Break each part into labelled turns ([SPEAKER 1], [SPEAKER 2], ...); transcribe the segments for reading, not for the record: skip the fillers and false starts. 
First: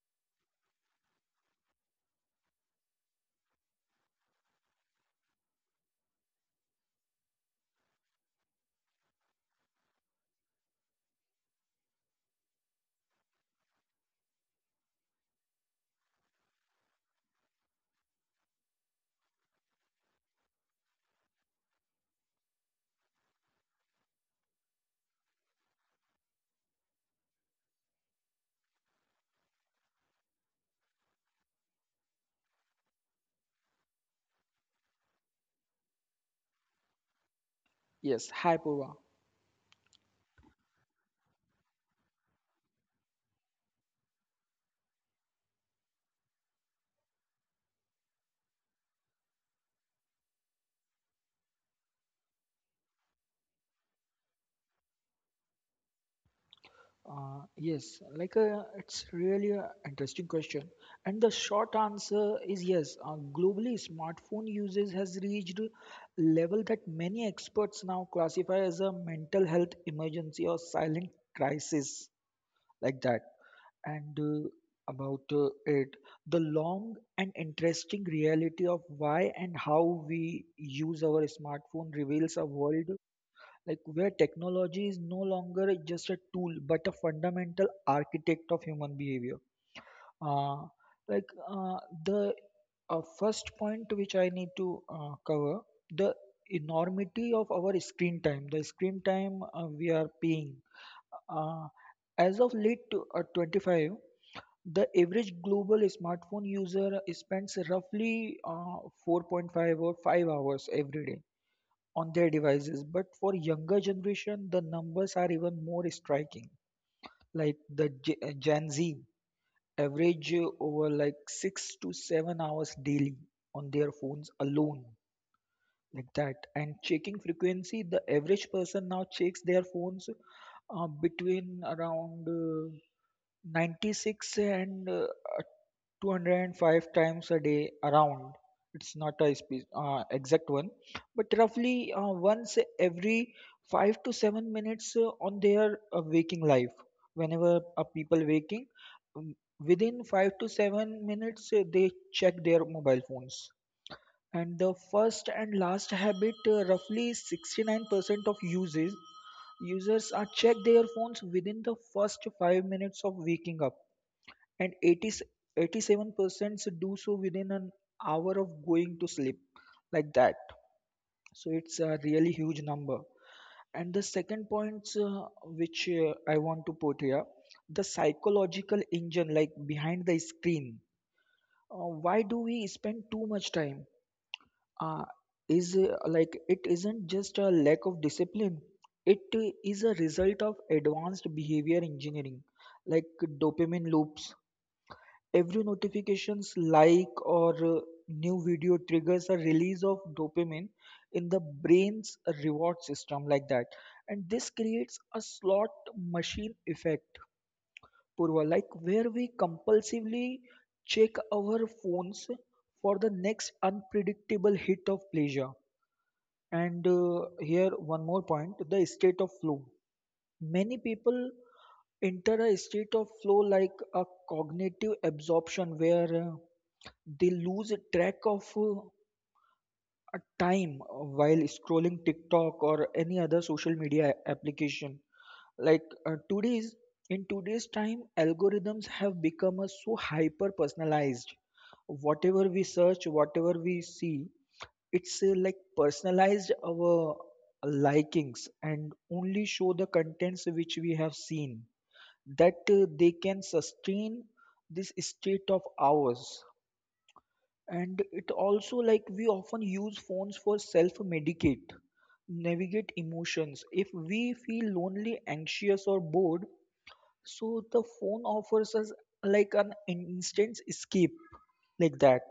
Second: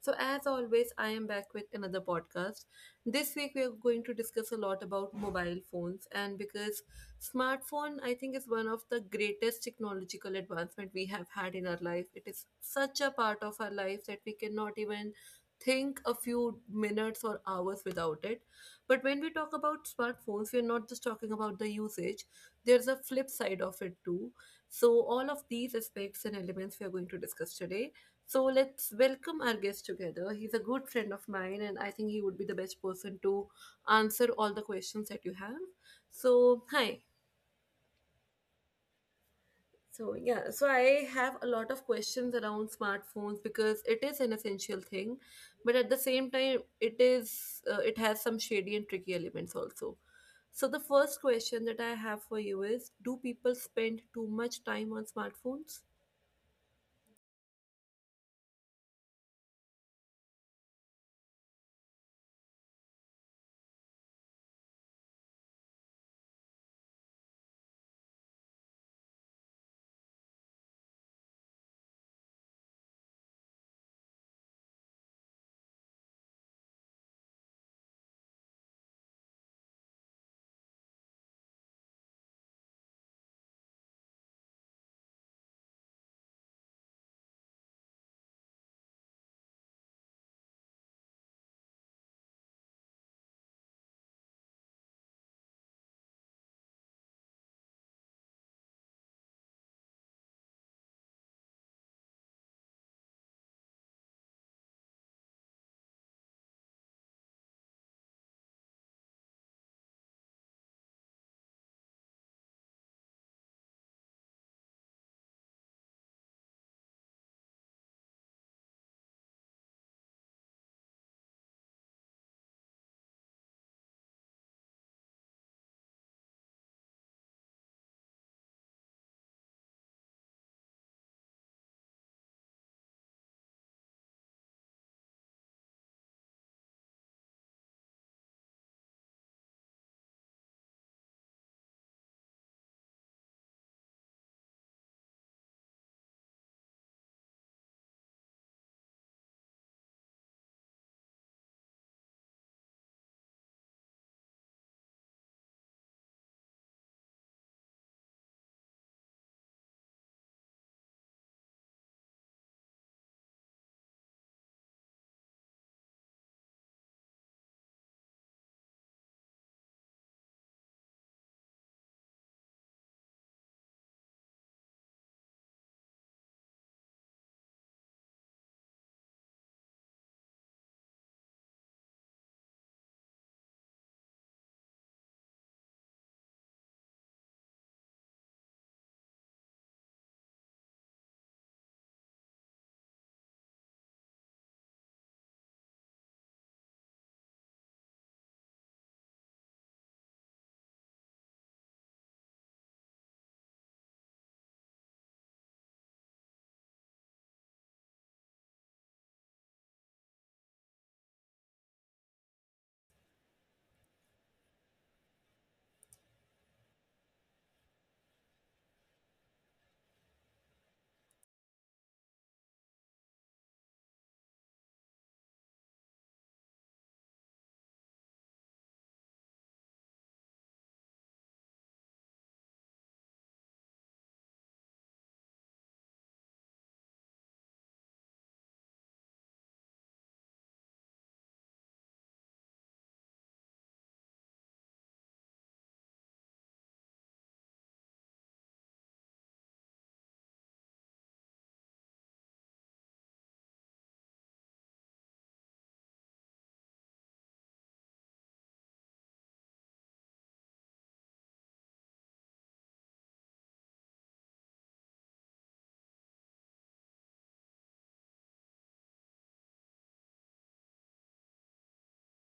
[SPEAKER 1] So, as always, I am back with another podcast. This week, we are going to discuss a lot about mobile phones, and because smartphone, I think, is one of the greatest technological advancement we have had in our life. It is such a part of our life that we cannot even think a few minutes or hours without it. But when we talk about smartphones, we are not just talking about the usage, there's a flip side of it too. So, all of these aspects and elements we are going to discuss today. So, let's welcome our guest together. He's a good friend of mine, and I think he would be the best person to answer all the questions that you have. So, hi,
[SPEAKER 2] Yes, hi Purva.
[SPEAKER 1] so yeah, so I have a lot of questions around smartphones because it is an essential thing, but at the same time, it has some shady and tricky elements also. So the first question that I have for you is: Do people spend too much time on smartphones?
[SPEAKER 2] Yes, it's really an interesting question, and the short answer is yes. Globally, smartphone usage has reached a level that many experts now classify as a mental health emergency or silent crisis, like that. And about uh, it, the long and interesting reality of why and how we use our smartphone reveals a world, like, where technology is no longer just a tool but a fundamental architect of human behavior. uh, like uh, the first point which I need to cover: the enormity of our screen time the screen time we are paying uh, as of late to, 25. The average global smartphone user spends roughly 4.5 or 5 hours every day on their devices. But for younger generation, the numbers are even more striking. Like the Gen Z average over, like, 6 to 7 hours daily on their phones alone, like that. And checking frequency, the average person now checks their phones between around 96 and 205 times a day around. It's not a exact one, but roughly once every 5 to 7 minutes on their waking life. Whenever people waking, um, within 5 to 7 minutes they check their mobile phones. And the first and last habit, roughly 69% of uses users are check their phones within the first 5 minutes of waking up, and eighty, eighty-seven 87% do so within an hour of going to sleep, like that. So it's a really huge number. And the second point, which I want to put here: the psychological engine, like, behind the screen. Why do we spend too much time? Uh, is like It isn't just a lack of discipline, it is a result of advanced behavior engineering, like dopamine loops. Every notifications, like, or new video triggers a release of dopamine in the brain's reward system, like that. And this creates a slot machine effect, Purva, like where we compulsively check our phones for the next unpredictable hit of pleasure. And here one more point: the state of flow. Many people enter a state of flow, like a cognitive absorption, where they lose track of a time while scrolling TikTok or any other social media application. Like today's in today's time, algorithms have become so hyper personalized. Whatever we search, whatever we see, it's, like, personalized our likings and only show the contents which we have seen, that they can sustain this state of ours. And it also, like, we often use phones for self medicate, navigate emotions. If we feel lonely, anxious, or bored, so the phone offers us like an instant escape, like that.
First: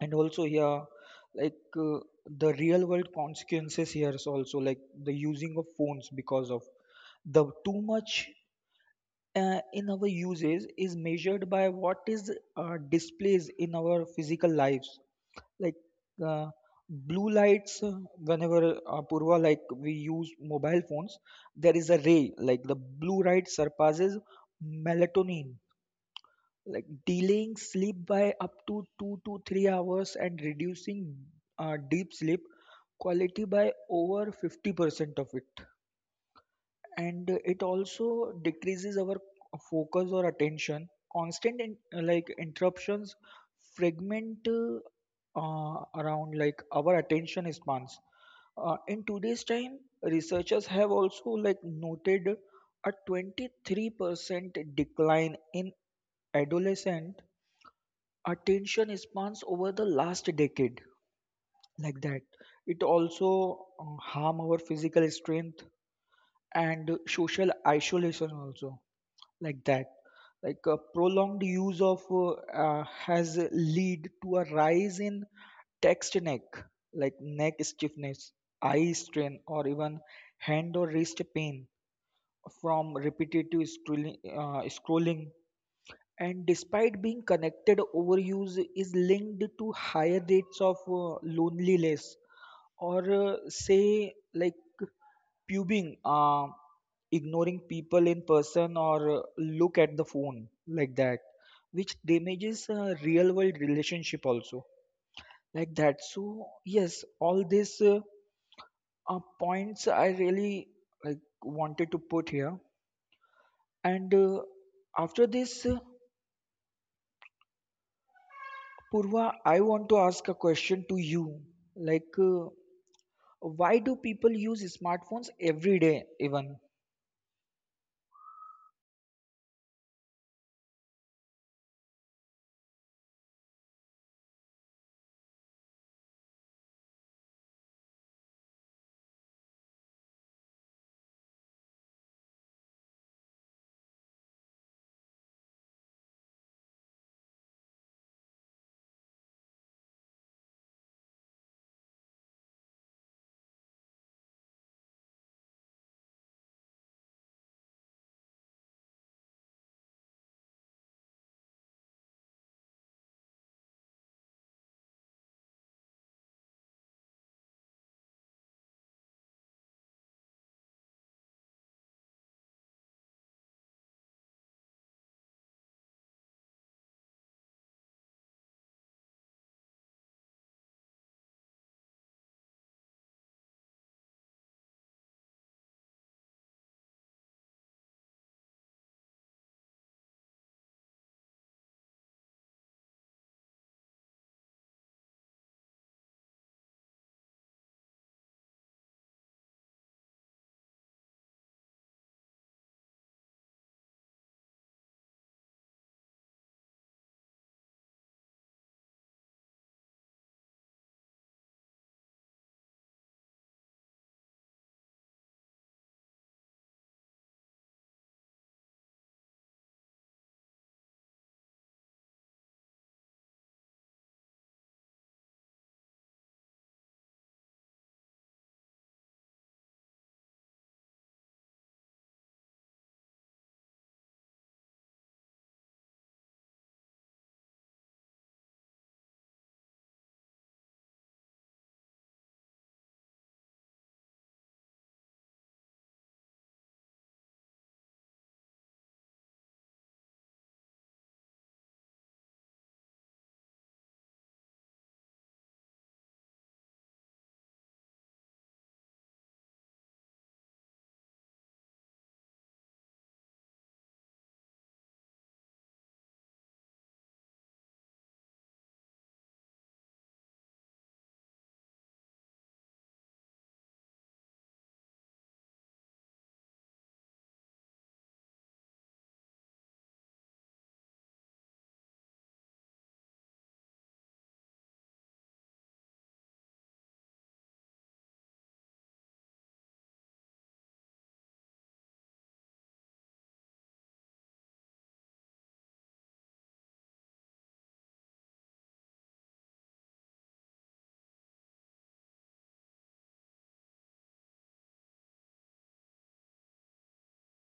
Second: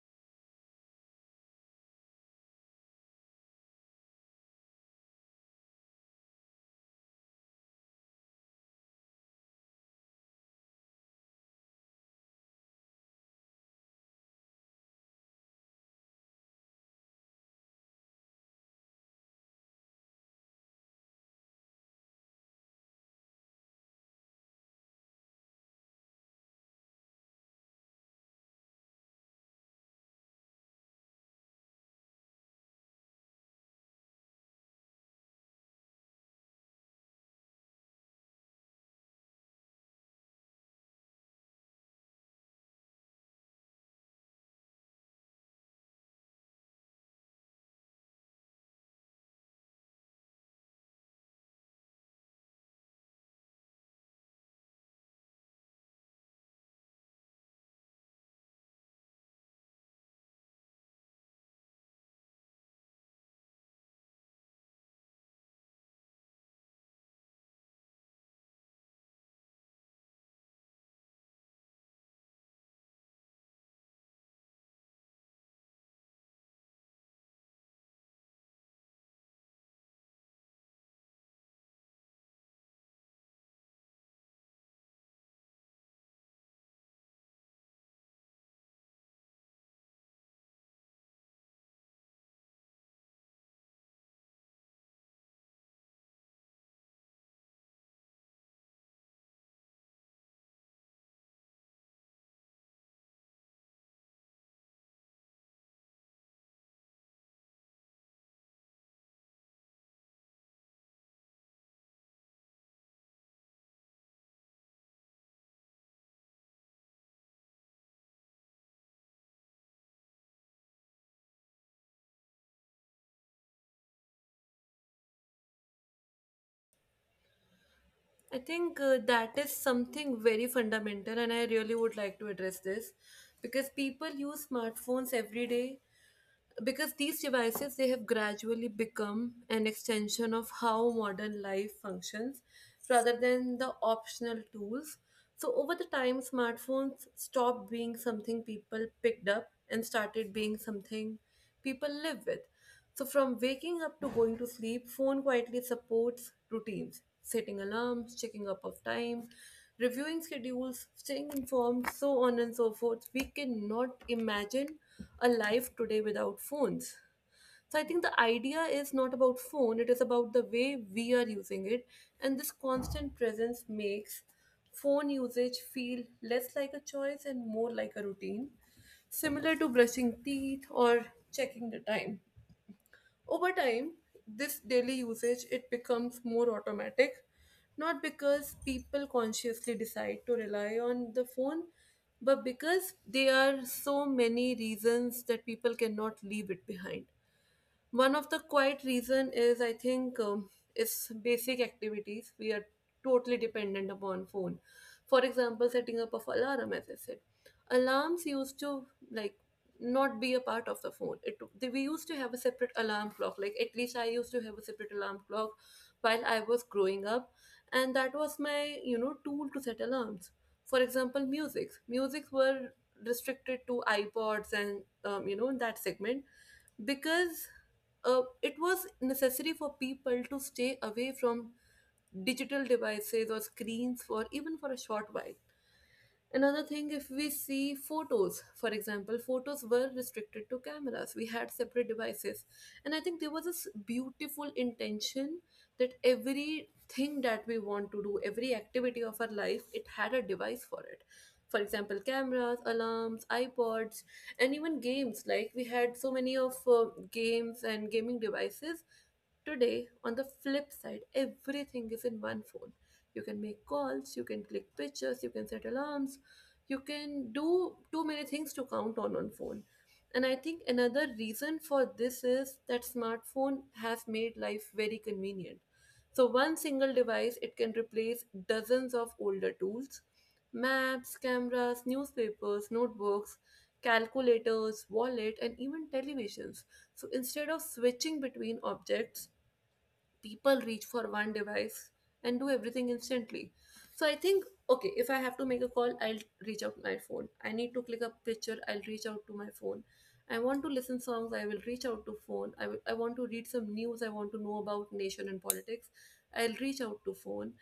[SPEAKER 2] And also, yeah, like uh, the real world consequences here is also, like, the using of phones because of the too much in our uses is measured by what is displays in our physical lives, like. uh, Blue lights. Whenever Purva, like we use mobile phones, there is a ray, like the blue light surpasses melatonin, like delaying sleep by up to 2 to 3 hours and reducing deep sleep quality by over 50% of it. And it also decreases our focus or attention. constant in, like, interruptions fragment around, like, our attention spans in today's time. Researchers have also, like, noted a 23% decline in adolescent attention spans over the last decade, like that. It also harm our physical strength and social isolation also, like that. Like, prolonged use of has lead to a rise in text neck, like neck stiffness, eye strain, or even hand or wrist pain from repetitive scrolling. And despite being connected, overuse is linked to higher rates of loneliness, or say, like, pubing, ignoring people in person or look at the phone, like that, which damages real world relationship also, like that. So yes, all these points I really, like, wanted to put here. And after this, Purva, I want to ask a question to you. Like, uh, why do people use smartphones every day even?
[SPEAKER 1] I think that is something very fundamental, and I really would like to address this because people use smartphones every day because these devices they have gradually become an extension of how modern life functions rather than the optional tools. So over the time, smartphones stopped being something people picked up and started being something people live with. So from waking up to going to sleep, phone quietly supports routines, setting alarms, checking up of time, reviewing schedules, staying informed, so on and so forth. We cannot imagine a life today without phones. So I think the idea is not about phone, it is about the way we are using it. And this constant presence makes phone usage feel less like a choice and more like a routine, similar to brushing teeth or checking the time. Over time, this daily usage it becomes more automatic, not because people consciously decide to rely on the phone, but because there are so many reasons that people cannot leave it behind. One of the quiet reason is I think, it's basic activities we are totally dependent upon phone. For example, setting up of alarm, as I said, alarms used to, like, not be a part of the phone. We used to have a separate alarm clock, like at least I used to have a separate alarm clock while I was growing up, and that was my, you know, tool to set alarms. For example, music's were restricted to iPods and you know, that segment, because it was necessary for people to stay away from digital devices or screens for even for a short while. Another thing, if we see photos, for example, photos were restricted to cameras. We had separate devices. And I think there was this beautiful intention that everything that we want to do, every activity of our life, it had a device for it. For example, cameras, alarms, iPods, and even games. Like we had so many of games and gaming devices. Today, on the flip side, everything is in one phone. You can make calls, you can click pictures, you can set alarms, you can do too many things to count on phone. And I think another reason for this is that smartphone has made life very convenient. So one single device it can replace dozens of older tools, maps, cameras, newspapers, notebooks, calculators, wallet and even televisions. So instead of switching between objects, people reach for one device and do everything instantly. So I think, okay, if I have to make a call, I'll reach out to my phone. I need to click a picture, I'll reach out to my phone. I want to listen songs, I will reach out to phone. I want to read some news, I want to know about nation and politics. I'll reach out to phone.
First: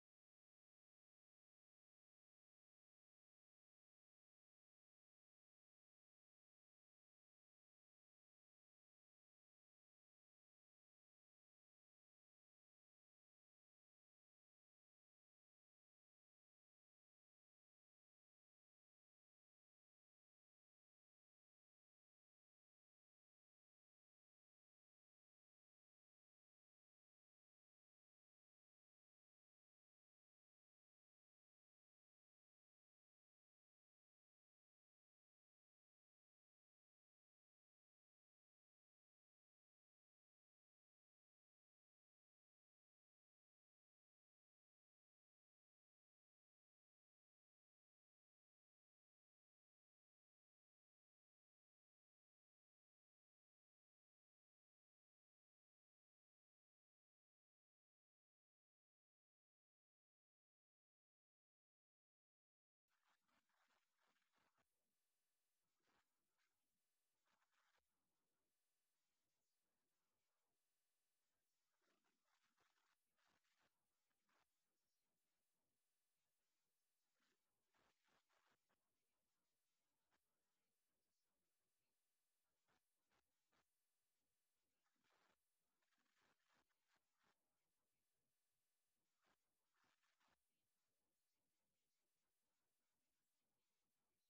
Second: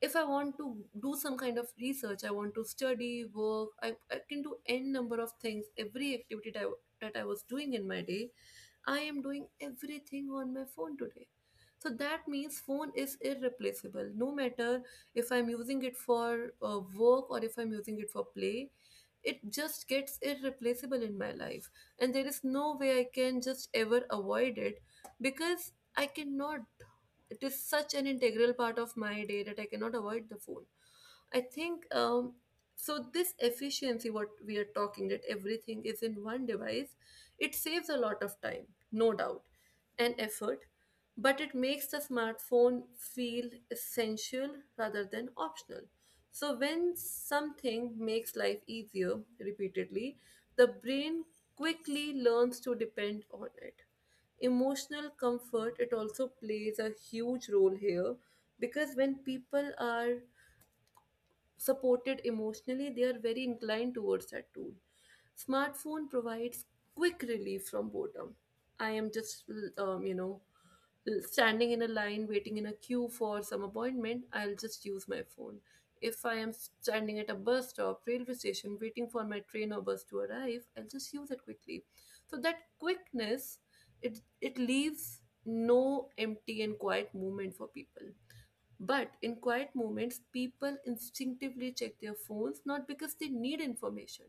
[SPEAKER 1] If I want to do some kind of research, I want to study, work, I can do n number of things, every activity that I was doing in my day, I am doing everything on my phone today. So that means phone is irreplaceable. No matter if I'm using it for work or if I'm using it for play, it just gets irreplaceable in my life. And there is no way I can just ever avoid it, because I cannot. It is such an integral part of my day that I cannot avoid the phone. I think so. This efficiency, what we are talking, that everything is in one device, it saves a lot of time, no doubt, and effort, but it makes the smartphone feel essential rather than optional. So, when something makes life easier repeatedly, the brain quickly learns to depend on it. Emotional comfort it also plays a huge role here, because when people are supported emotionally, they are very inclined towards that tool. Smartphone provides quick relief from boredom. I am just, um, you know, standing in a line, waiting in a queue for some appointment. I'll just use my phone. If I am standing at a bus stop, railway station, waiting for my train or bus to arrive, I'll just use it quickly. So that quickness, it leaves no empty and quiet moment for people. But in quiet moments, people instinctively check their phones not because they need information,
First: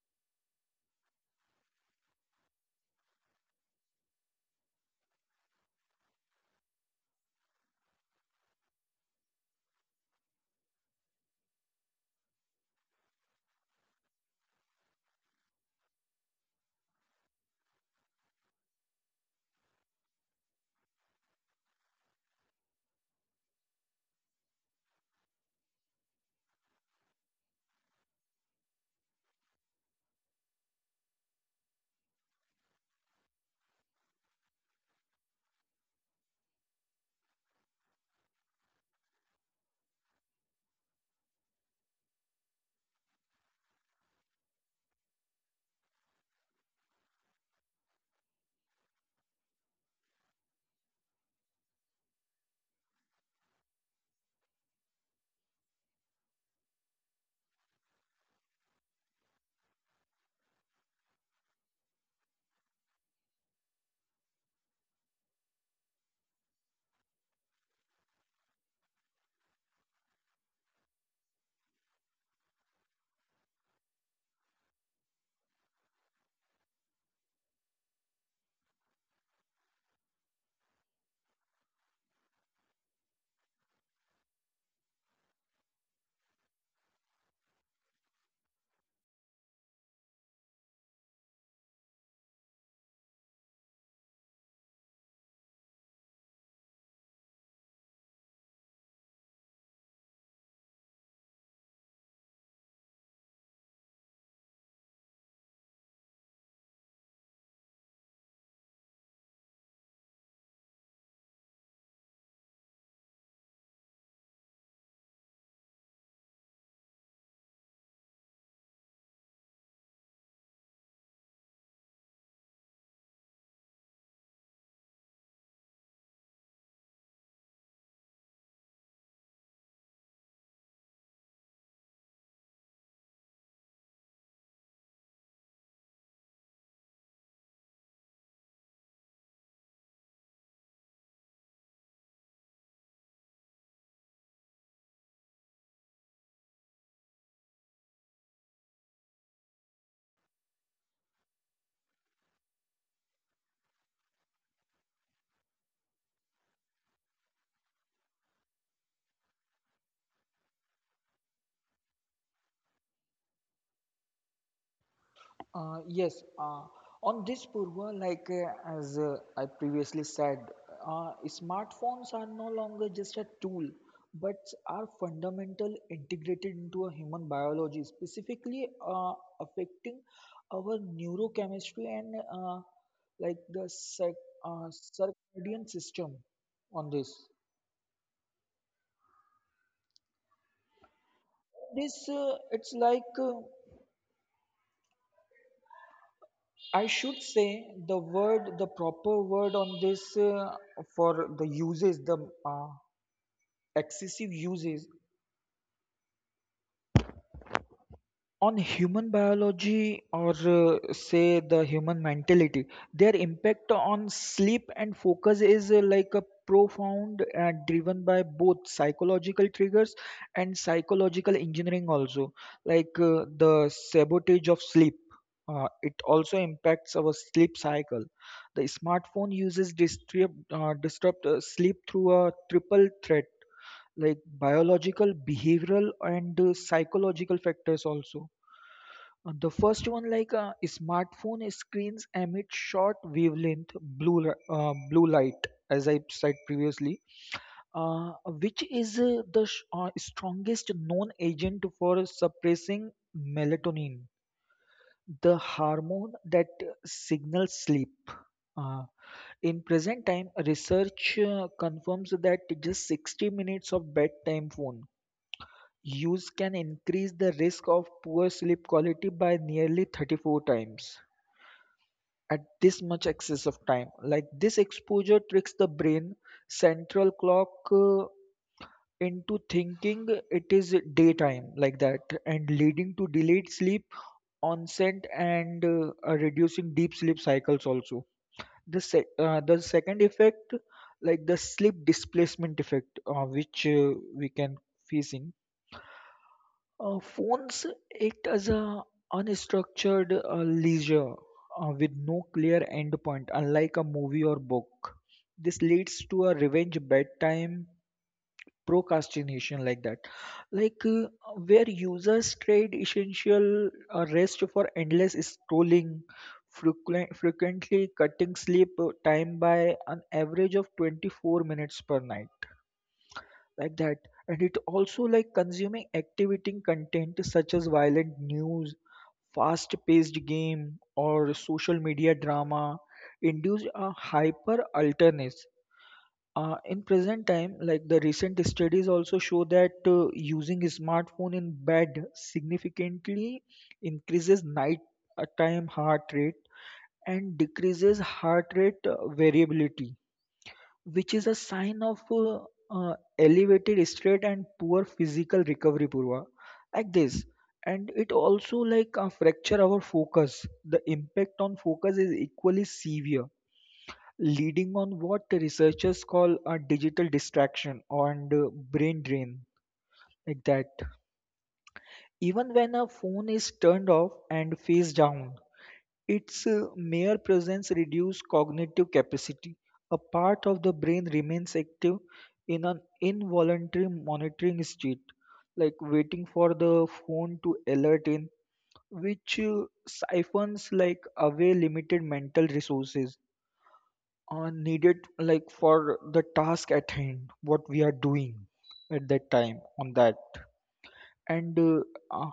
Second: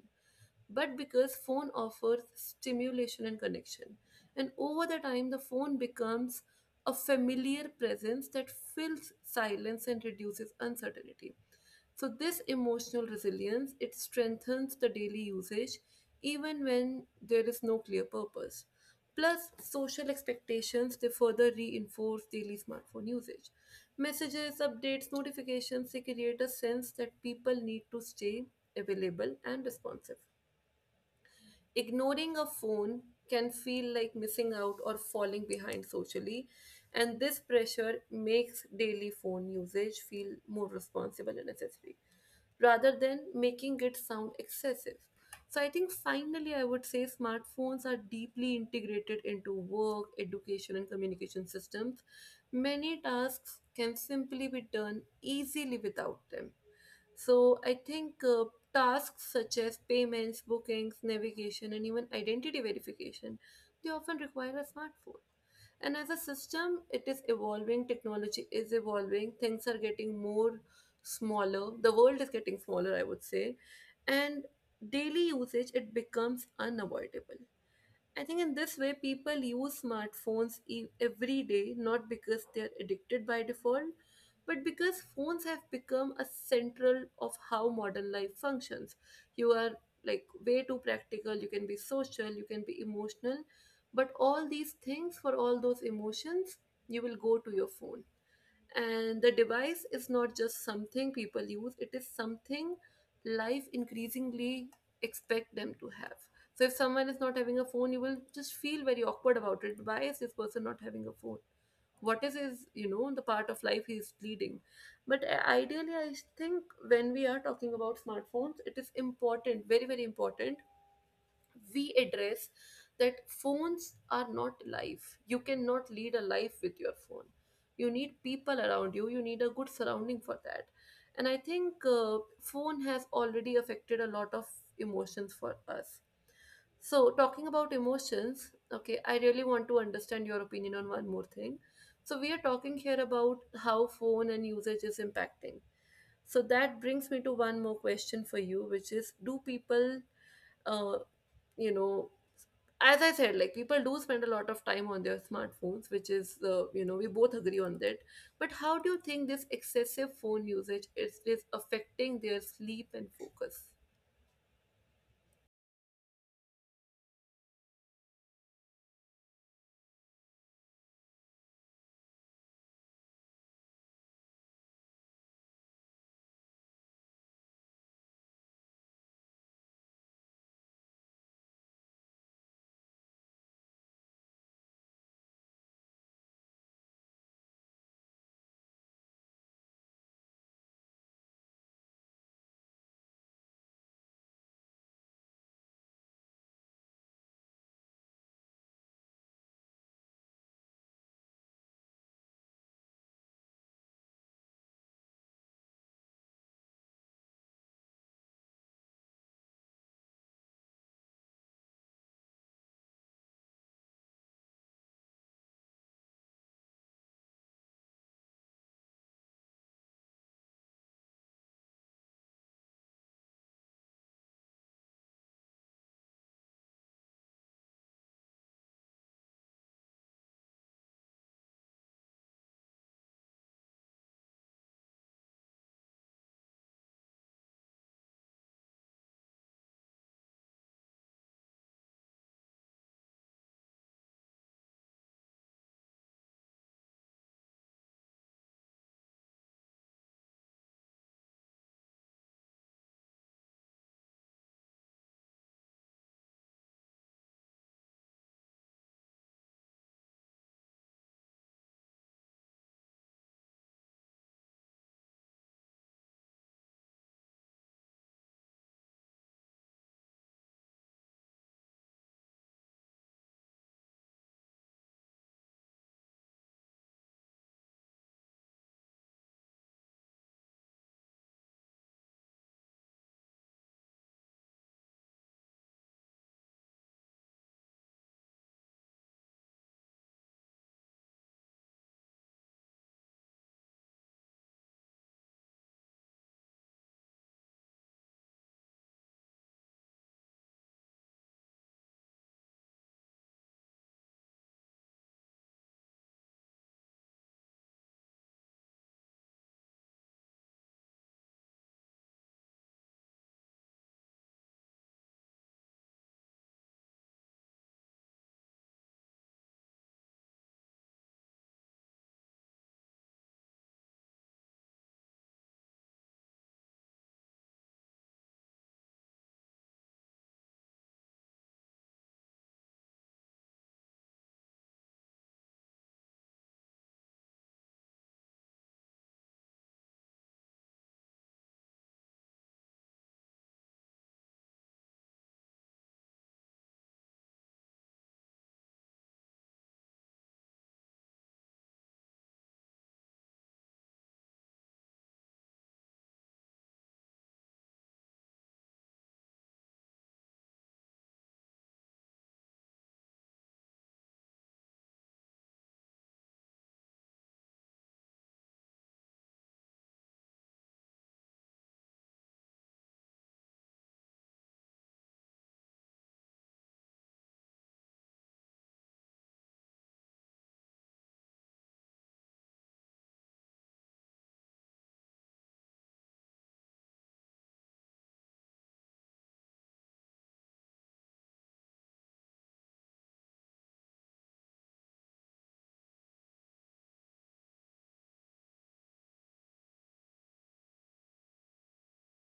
[SPEAKER 1] but because phone offers stimulation and connection. And over the time, the phone becomes a familiar presence that fills silence and reduces uncertainty. So this emotional resilience it strengthens the daily usage even when there is no clear purpose. Plus, social expectations they further reinforce daily smartphone usage. Messages, updates, notifications they create a sense that people need to stay available and responsive. Ignoring a phone can feel like missing out or falling behind socially, and this pressure makes daily phone usage feel more responsible and necessary rather than making it sound excessive. So I think finally I would say smartphones are deeply integrated into work, education and communication systems. Many tasks can simply be done easily without them. So I think tasks such as payments, bookings, navigation, and even identity verification, they often require a smartphone. And as a system, it is evolving, technology is evolving, things are getting more smaller, the world is getting smaller, I would say. And daily usage, it becomes unavoidable. I think in this way, people use smartphones every day, not because they're addicted by default, but because phones have become a central of how modern life functions. You are like way too practical, you can be social, you can be emotional, but all these things for all those emotions, you will go to your phone, and the device is not just something people use, it is something life increasingly expect them to have. So if someone is not having a phone, you will just feel very awkward about it. Why is this person not having a phone? What is his, you know, the part of life he is leading? But ideally I think when we are talking about smartphones, it is important, very very important, we address that phones are not life. You cannot lead a life with your phone. You need people around you. You need a good surrounding for that. And I think phone has already affected a lot of emotions for us. So talking about emotions, okay, I really want to understand your opinion on one more thing. So we are talking here about how phone and usage is impacting. So that brings me to one more question for you, which is do people uh, you know, as I said, like people do spend a lot of time on their smartphones, which is, you know, we both agree on that, but how do you think this excessive phone usage is affecting their sleep and focus?
[SPEAKER 2] Yes, on this, Purva, as I previously said, smartphones are no longer just a tool, but are fundamental integrated into a human biology, specifically affecting our neurochemistry and like the circadian system on this. This, it's like I should say the proper word on this for the uh, excessive uses on human biology, or say, the human mentality. Their impact on sleep and focus is like a profound and driven by both psychological triggers and psychological engineering also. Like, the sabotage of sleep. It also impacts our sleep cycle. The smartphone uses disrupt sleep through a triple threat, like biological, behavioral, and psychological factors also. The first one, smartphone screens emit short wavelength blue light, as I said previously, uh, which is the strongest known agent for suppressing melatonin, the hormone that signals sleep. Uh, in present time, research confirms that just 60 minutes of bedtime phone use can increase the risk of poor sleep quality by nearly 34 times. At this much excess of time. Like this exposure tricks the brain central clock into thinking it is daytime, like that, and leading to delayed sleep onset and reducing deep sleep cycles also. The second effect, like the sleep displacement effect, which we can facing. Phones act as a unstructured leisure with no clear endpoint, unlike a movie or book. This leads to a revenge bedtime procrastination, like that, like uh, where users trade essential rest for endless scrolling, frequently cutting sleep time by an average of 24 minutes per night, like that. And it also, like, consuming activating content such as violent news, fast paced game, or social media drama induce a hyper alertness. In present time, like the recent studies also show that using smartphone in bed significantly increases night time heart rate and decreases heart rate variability, which is a sign of elevated stress and poor physical recovery, Purva, like this. And it also, fracture our focus. The impact on focus is equally severe, leading on what researchers call a digital distraction and brain drain, like that. Even when a phone is turned off and face down, its mere presence reduces cognitive capacity. A part of the brain remains active in an involuntary monitoring state, like waiting for the phone to alert in, which siphons, like, away limited mental resources needed, like, for the task at hand, what we are doing at that time on that. And uh,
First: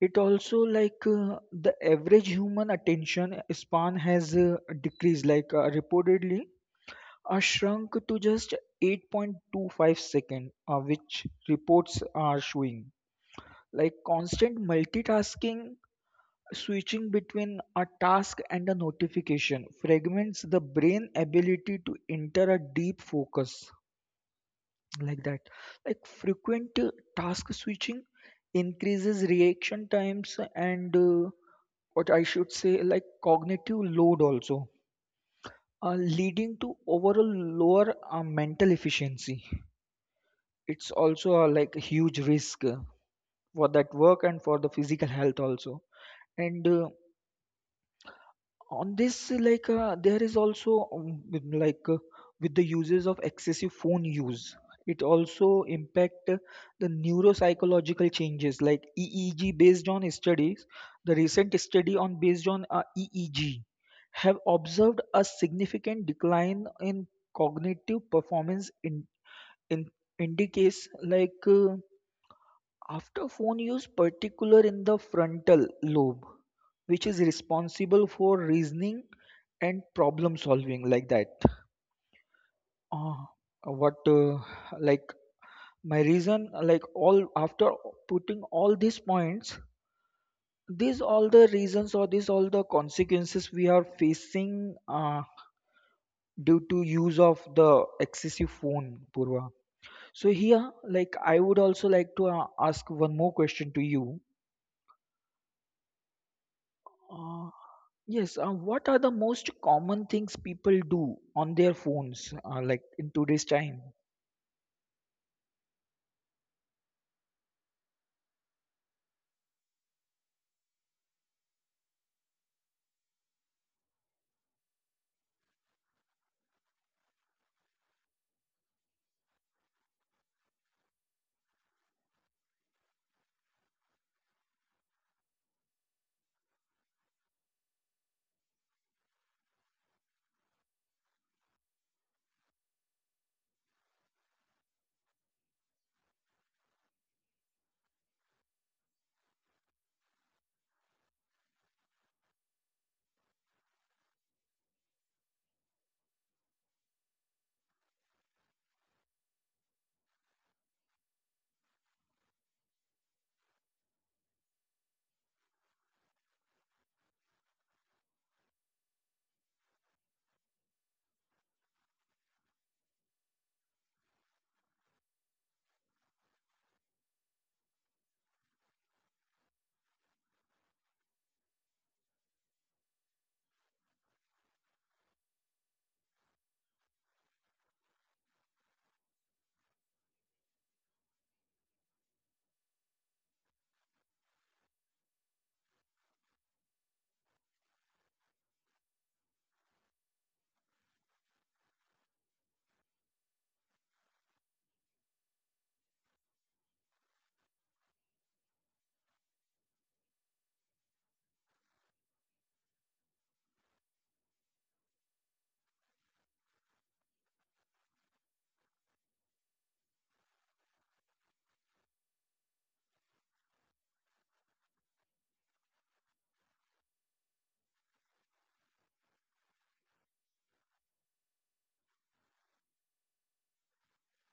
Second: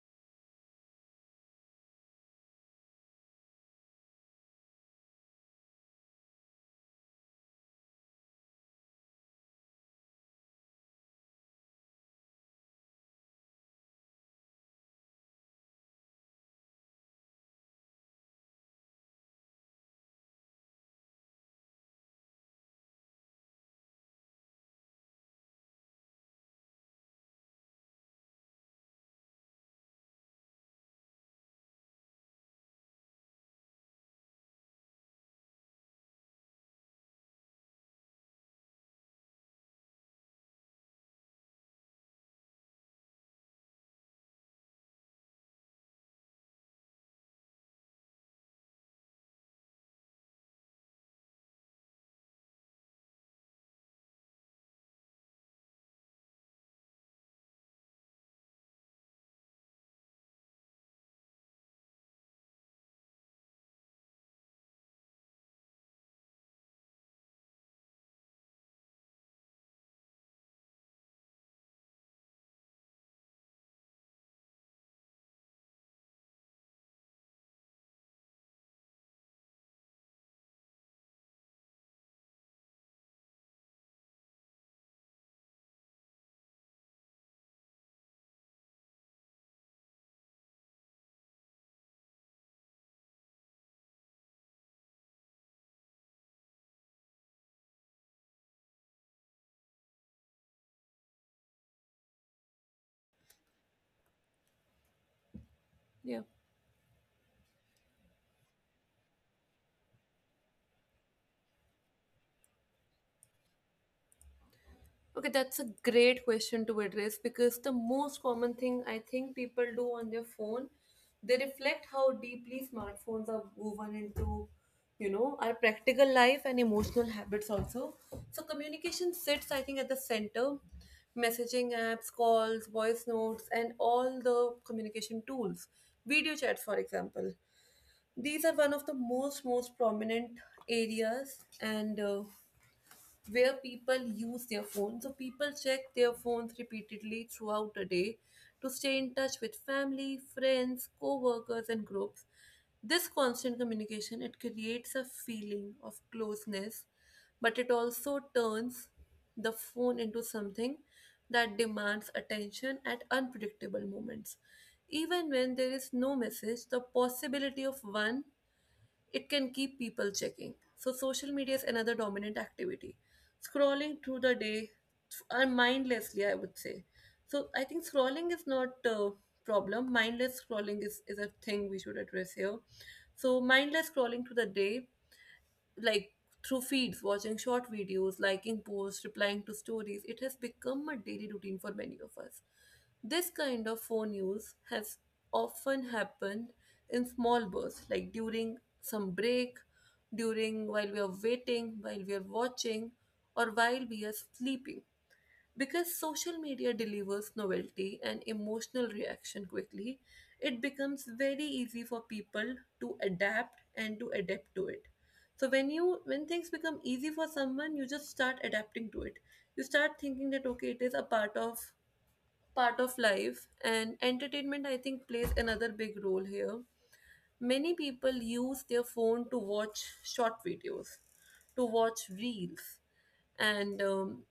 [SPEAKER 2] it also, the average human attention span has decreased, reportedly shrunk to just 8.25 second, which reports are showing. Like constant multitasking, switching between a task and a notification, fragments the brain ability to enter a deep focus, like that. Like frequent task switching increases reaction times and, what I should say, like cognitive load also, leading to overall lower mental efficiency. It's also a, like, a huge risk for that work and for the physical health also. And on this, there is also, with the uses of excessive phone use, it also impact the neuropsychological changes like EEG based on studies. The recent study on based on EEG have observed a significant decline in cognitive performance, in indicates, after phone use, particular in the frontal lobe, which is responsible for reasoning and problem solving, like that. Uh, what like My reason, like, all after putting all these points, these all the reasons or these all the consequences we are facing due to use of the excessive phone, Purva. So here, like, I would also like to ask one more question to you.
[SPEAKER 1] Yeah.
[SPEAKER 2] uh, Yes, what are the most common things people do on their phones, like in today's time?
[SPEAKER 1] Okay, that's a great question to address, because the most common thing I think people do on their phone, they reflect how deeply smartphones are woven into, you know, our practical life and emotional habits also. So communication sits, I think, at the center. Messaging apps, calls, voice notes, and all the communication tools. Video chats, for example. These are one of the most prominent areas, and where people use their phones. So people check their phones repeatedly throughout the day to stay in touch with family, friends, co-workers and groups. This constant communication it creates a feeling of closeness, but it also turns the phone into something that demands attention at unpredictable moments. Even when there is no message, the possibility of one it can keep people checking. So, social media is another dominant activity. Scrolling through the day mindlessly, I would say. So, I think scrolling is not a problem. Mindless scrolling is a thing we should address here. So, mindless scrolling through the day, like through feeds, watching short videos, liking posts, replying to stories, it has become a daily routine for many of us. This kind of phone use has often happened in small bursts, like during some break, during while we are waiting, while we are watching, or while we are sleeping. Because social media delivers novelty and emotional reaction quickly, it becomes very easy for people to adapt and to adapt to it. So when you, when things become easy for someone, you just start adapting to it. You start thinking that okay, it is a part of life and entertainment I think plays another big role here. Many people use their phone to watch short videos, to watch reels, and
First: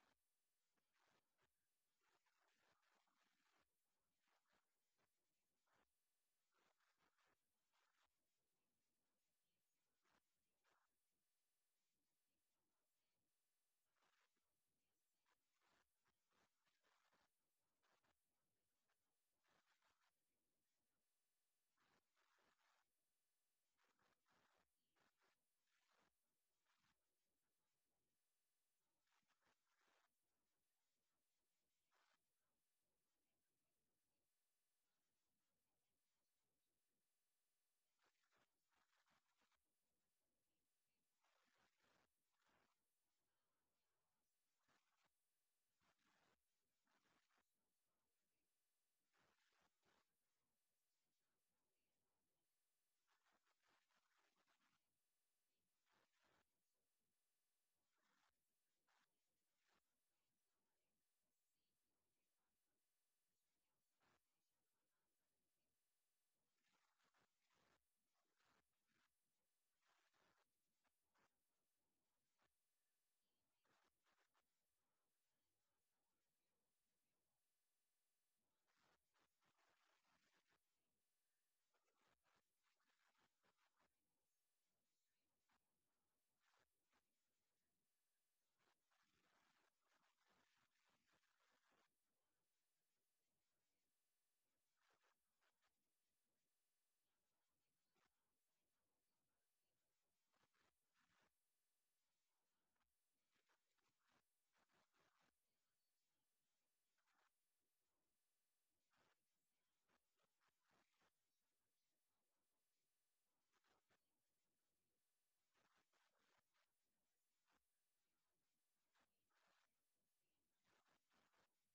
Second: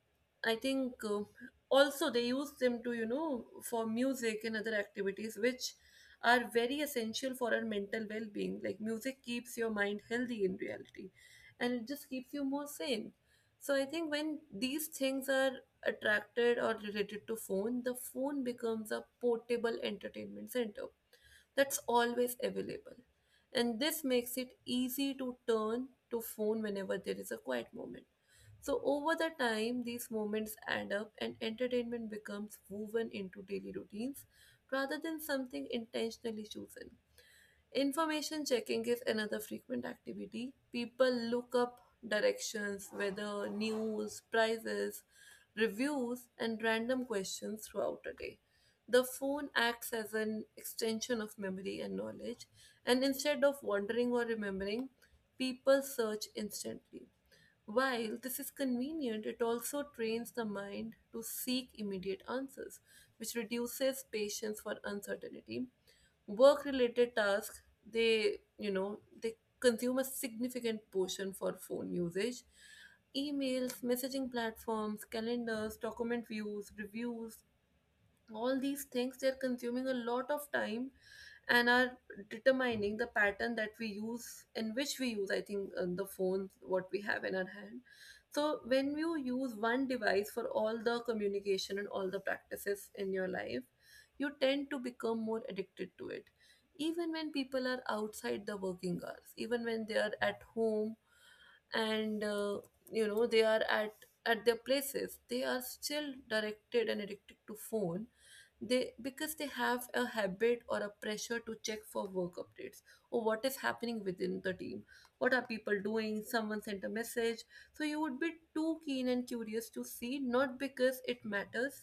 [SPEAKER 1] I think also they use them to, you know, for music and other activities, which are very essential for our mental well being. Like, music keeps your mind healthy in reality and it just keeps you more sane. So I think when these things are attracted or related to phone, the phone becomes a portable entertainment center that's always available. And this makes it easy to turn to phone whenever there is a quiet moment. So over the time, these moments add up and entertainment becomes woven into daily routines rather than something intentionally chosen. Information checking is another frequent activity. People look up directions, weather, news, prices, reviews, and random questions throughout a day. The phone acts as an extension of memory and knowledge, and instead of wondering or remembering, people search instantly. While this is convenient, it also trains the mind to seek immediate answers, which reduces patience for uncertainty. Work related tasks, they you know they consume a significant portion for phone usage. Emails, messaging platforms, calendars, document views, reviews, all these things they're consuming a lot of time, and are determining the pattern that we use, in which we use, I think, the phones what we have in our hand. So when you use one device for all the communication and all the practices in your life, you tend to become more addicted to it. Even when people are outside the working hours, even when they are at home and, you know, they are at their places, they are still directed and addicted to phone. They, because they have a habit or a pressure to check for work updates or what is happening within the team, what are people doing, someone sent a message, so you would be too keen and curious to see. Not because it matters,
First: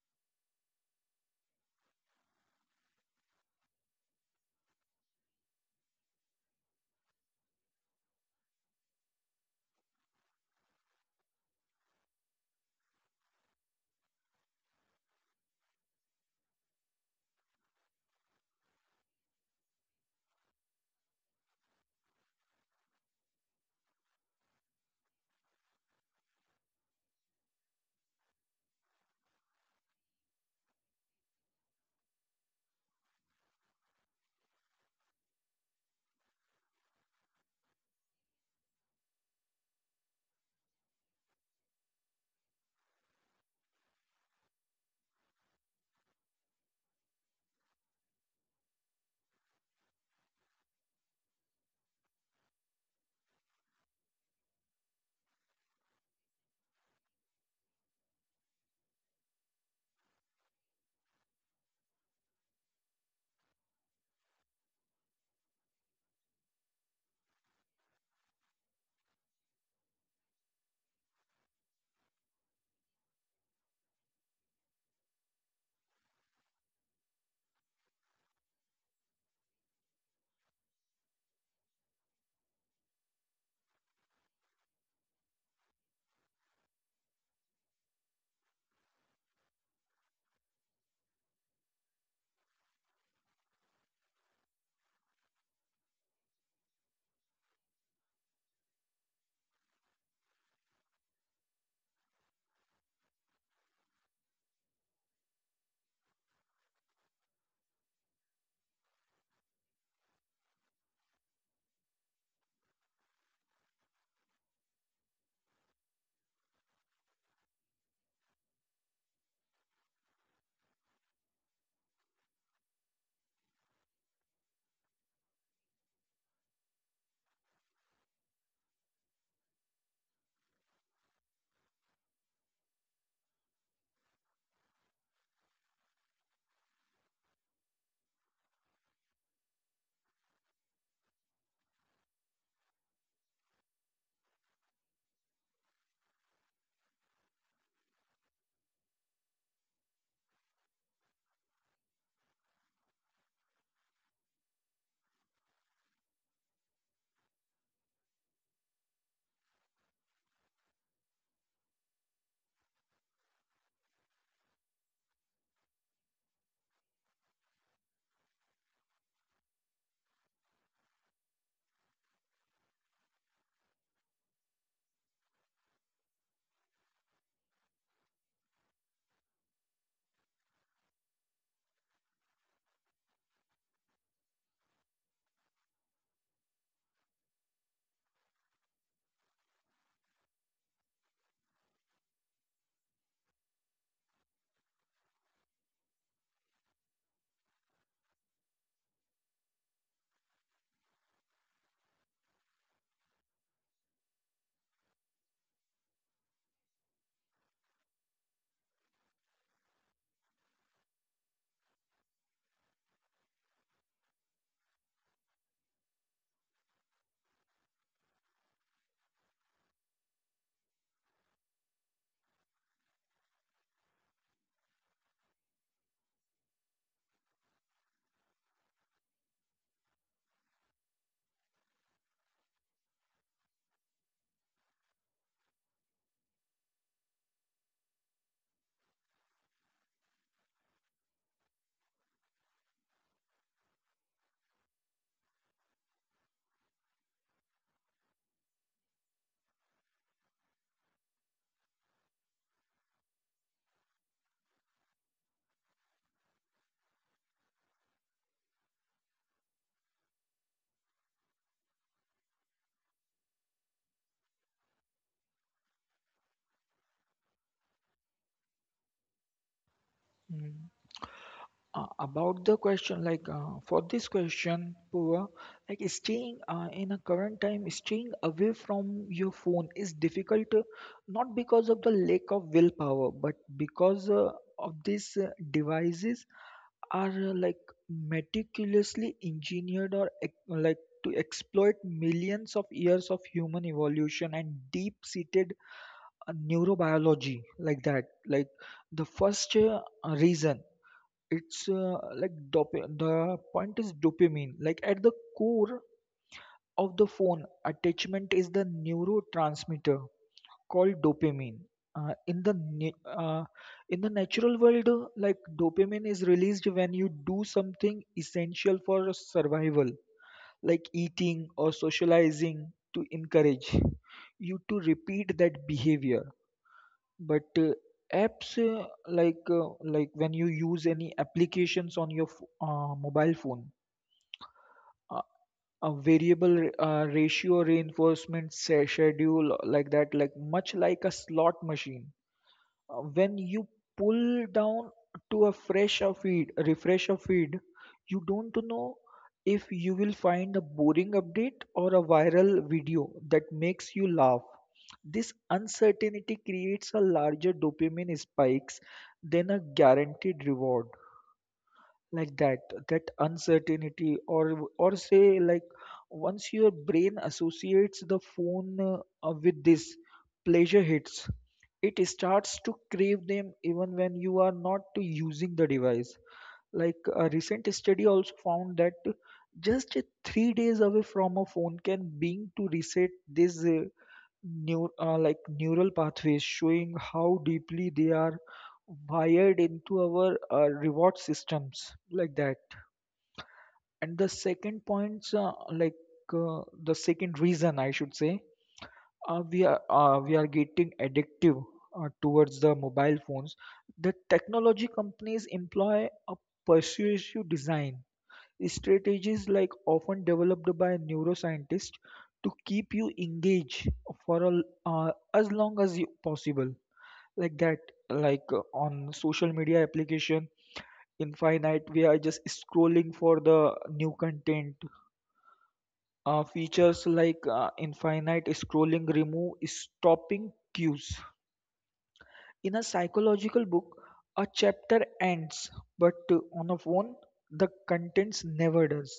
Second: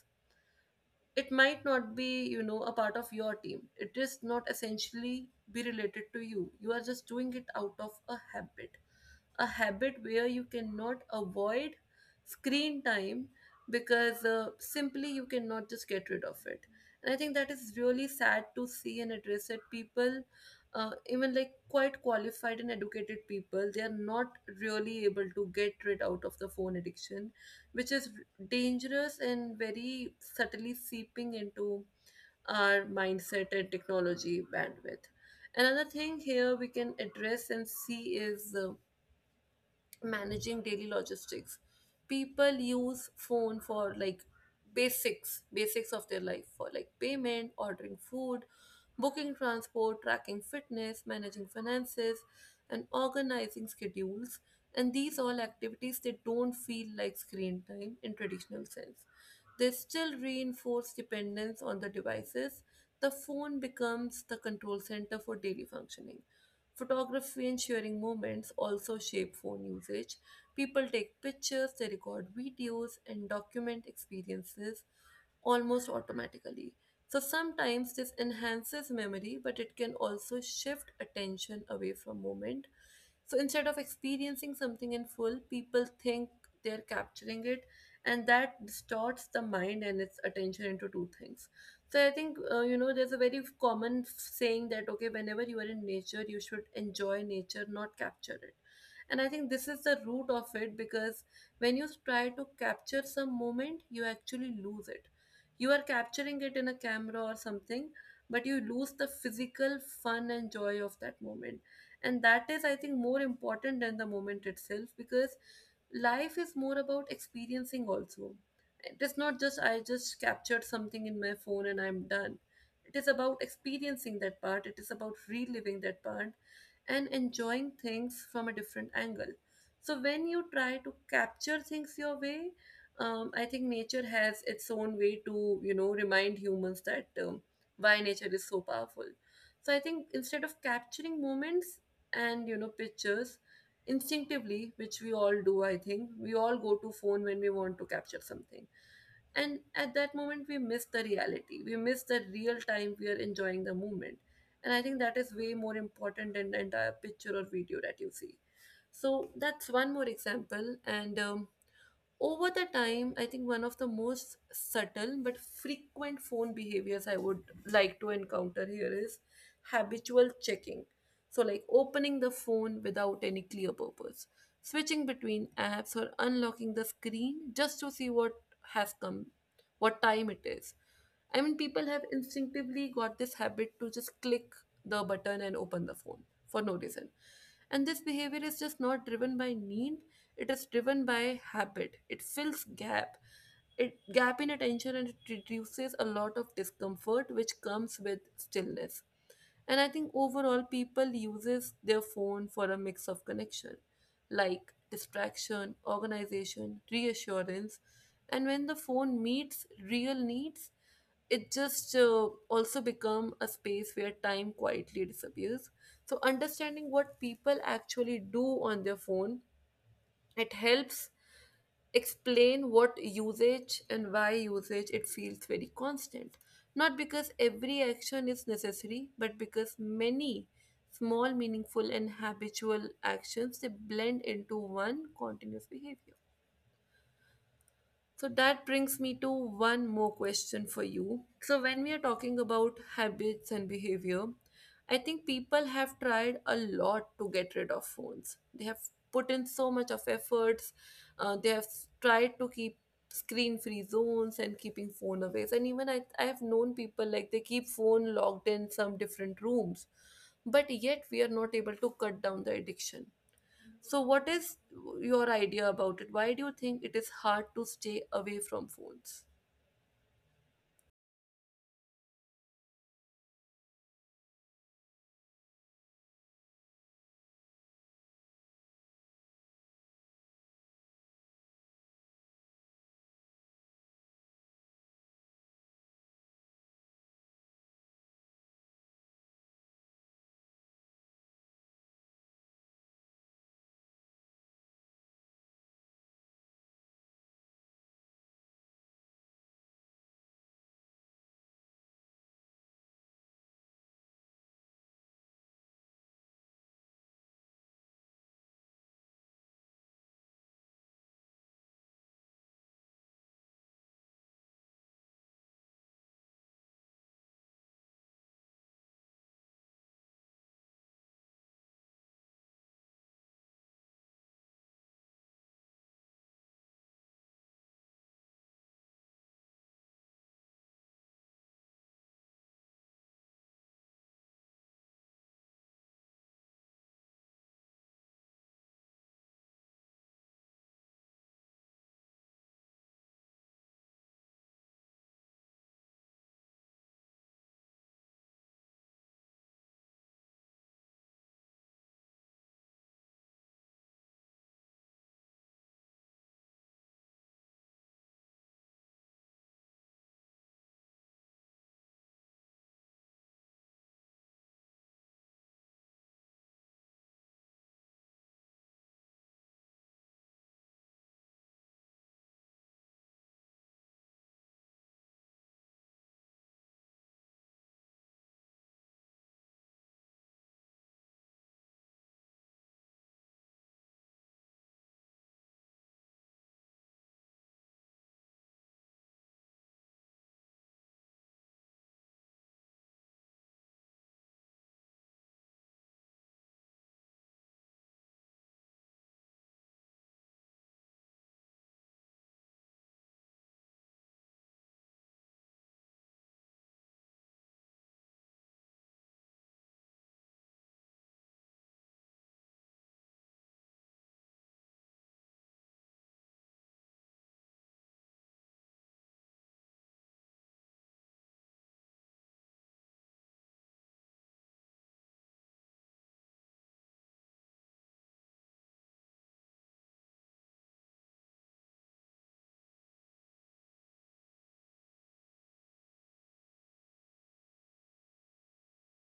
[SPEAKER 1] it might not be, you know, a part of your team, it is not essentially be related to you, you are just doing it out of a habit. A habit where you cannot avoid screen time, because simply you cannot just get rid of it. And I think that is really sad to see and address it. People, even like quite qualified and educated people, they are not really able to get rid out of the phone addiction, which is dangerous and very subtly seeping into our mindset and technology bandwidth. Another thing here we can address and see is, managing daily logistics. People use phone for like basics of their life, for like payment, ordering food, booking transport, tracking fitness, managing finances, and organizing schedules. And these all activities, they don't feel like screen time in traditional sense, they still reinforce dependence on the devices. The phone becomes the control center for daily functioning. Photography and sharing moments also shape phone usage. People take pictures, they record videos, and document experiences almost automatically. So sometimes this enhances memory, but it can also shift attention away from moment. So instead of experiencing something in full, people think they're capturing it, and that distorts the mind and its attention into two things. So I think, you know, there's a very common saying that okay, whenever you are in nature, you should enjoy nature, not capture it. And I think this is the root of it, because when you try to capture some moment, you actually lose it. You are capturing it in a camera or something, but you lose the physical fun and joy of that moment, and that is, I think, more important than the moment itself. Because life is more about experiencing also, it is not just I just captured something in my phone and I'm done. It is about experiencing that part, it is about reliving that part and enjoying things from a different angle. So when you try to capture things your way, I think nature has its own way to, you know, remind humans that, why nature is so powerful. So I think instead of capturing moments and, you know, pictures instinctively, which we all do, I think we all go to phone when we want to capture something, and at that moment we miss the reality, we miss the real time we are enjoying the moment. And I think that is way more important than the entire picture or video that you see. So that's one more example. And over the time, I think one of the most subtle but frequent phone behaviors I would like to encounter here is habitual checking. So, like opening the phone without any clear purpose, switching between apps, or unlocking the screen just to see what has come, what time it is. I mean, people have instinctively got this habit to just click the button and open the phone for no reason. And this behavior is just not driven by need, it is driven by habit. It fills gap. It gap in attention and it reduces a lot of discomfort which comes with stillness. And I think overall people uses their phone for a mix of connection, like distraction, organization, reassurance. And when the phone meets real needs, it just also become a space where time quietly disappears. So understanding what people actually do on their phone, it helps explain what usage and why usage it feels very constant. Not because every action is necessary, but because many small, meaningful and habitual actions, they blend into one continuous behavior. So that brings me to one more question for you. So, when we are talking about habits and behavior, I think people have tried a lot to get rid of phones. They have put in so much of efforts. They have tried to keep screen-free zones and keeping phone away. And even I have known people like they keep phone locked in some different rooms, but yet we are not able to cut down the addiction. So, what is your idea about it? Why do you think it is hard to stay away from phones?
[SPEAKER 2] Mm. About the question, for this question, Pooja, like staying in a current time, staying away from your phone is difficult, not because of the lack of willpower, but because of these devices are like meticulously engineered, or to exploit millions of years of human evolution and deep-seated neurobiology, like that. Like the first reason, the point is dopamine. Like at the core of the phone, attachment is the neurotransmitter called dopamine. Uh, in the na- uh, in the natural world, like dopamine is released when you do something essential for survival, like eating or socializing, to encourage you to repeat that behavior. But apps like Like when you use any applications on your mobile phone, uh, a ratio reinforcement schedule like that, like much like a slot machine. When you pull down to a fresher feed, a refresher feed, you don't know if you will find a boring update or a viral video that makes you laugh. This uncertainty creates a larger dopamine spikes than a guaranteed reward like that, that uncertainty, or say, once your brain associates the phone with this pleasure hits, it starts to crave them even when you are not using the device. Like a recent study also found that just 3 days away from a phone can being to reset this neural pathways, showing how deeply they are wired into our reward systems, like that. And the second points, like The second reason, I should say, we are getting addictive towards the mobile phones. The technology companies employ a persuasive design strategies, like often developed by neuroscientists to keep you engaged for a, as long as you, possible. Like that, on social media application, infinite we are just scrolling for the new content. Features like infinite scrolling remove stopping cues. In a psychological book, a chapter ends, but on a phone, the contents never does.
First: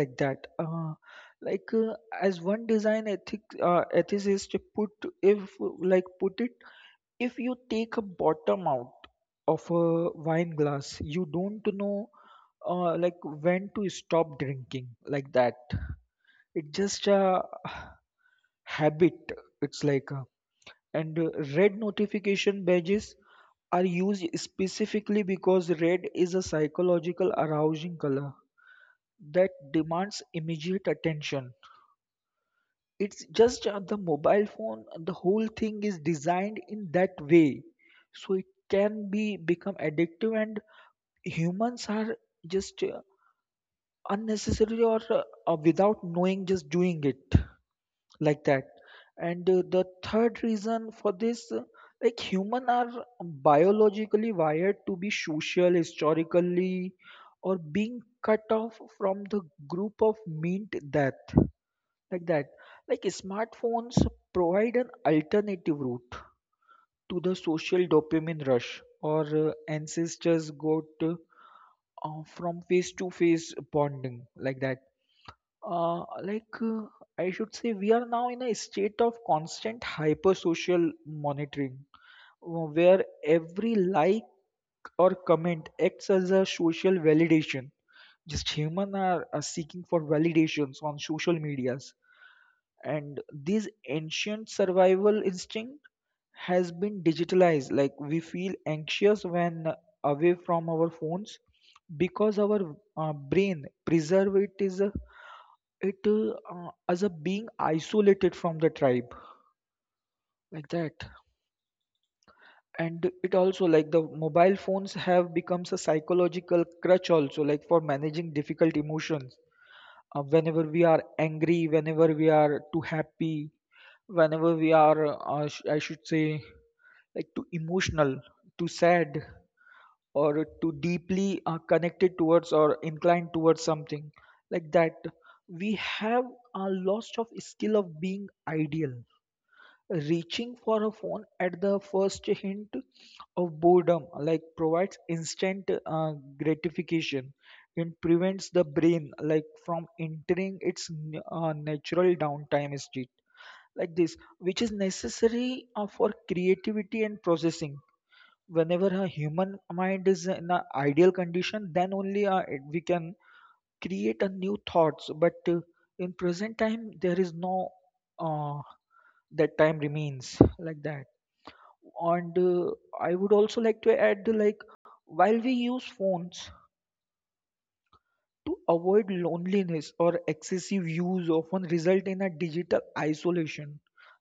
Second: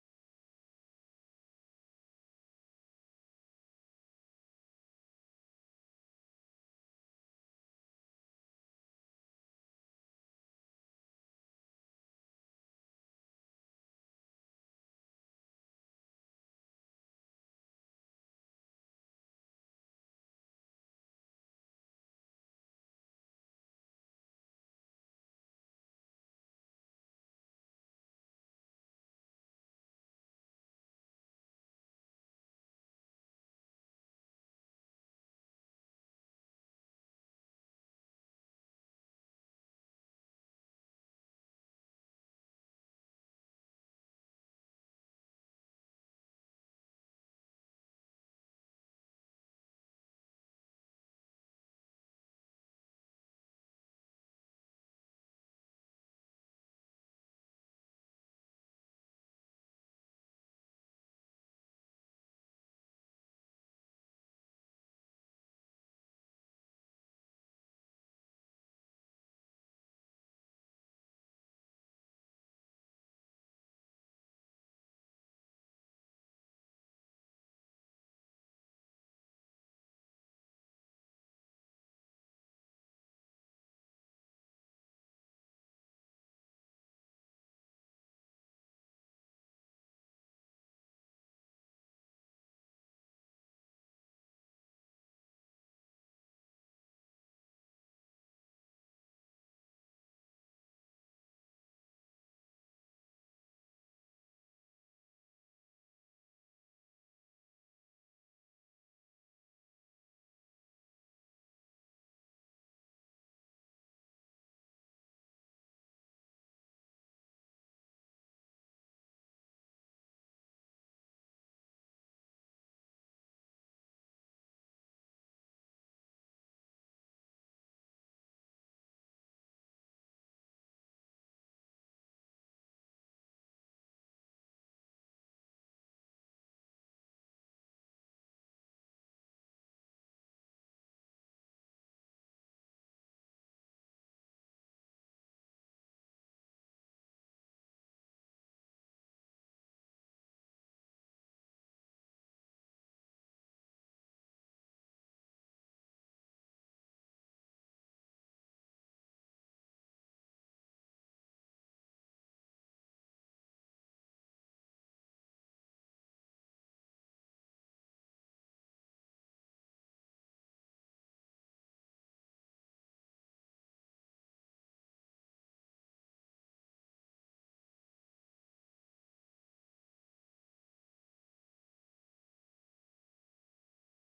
[SPEAKER 2] Like that. Like uh, as one design ethic ethicist put, if put it, if you take a bottom out of a wine glass, you don't know uh, like when to stop drinking. Like that. It's just a habit. It's like. And Red notification badges are used specifically because red is a psychological arousing color that demands immediate attention. It's just The mobile phone, the whole thing is designed in that way, so it can be become addictive, and humans are just unnecessarily or without knowing just doing it, like that. And the third reason for this, like human are biologically wired to be social historically, or being cut off from the group of meant death, like that. Like smartphones provide an alternative route to the social dopamine rush or ancestors got from face to face bonding, like that. uh, like uh, I should say, we are now in a state of constant hyper-social monitoring, where every like or comment acts as a social validation. Just humans are seeking for validations on social medias, and this ancient survival instinct has been digitalized. Like we feel anxious when away from our phones because our brain preserve it is. It as a being isolated from the tribe, like that. And it also like the mobile phones have becomes a psychological crutch also like for managing difficult emotions. Whenever we are angry, whenever we are too happy, whenever we are sh- I should say like too emotional, too sad, or too deeply connected towards or inclined towards something, like that, we have a loss of skill of being ideal. Reaching for a phone at the first hint of boredom like provides instant gratification and prevents the brain like from entering its natural downtime state like this, which is necessary for creativity and processing. Whenever a human mind is in an ideal condition, then only we can create a new thoughts, but in present time there is no uh, that time remains, like that. And I would also like to add, like while we use phones to avoid loneliness, or excessive use often result in a digital isolation,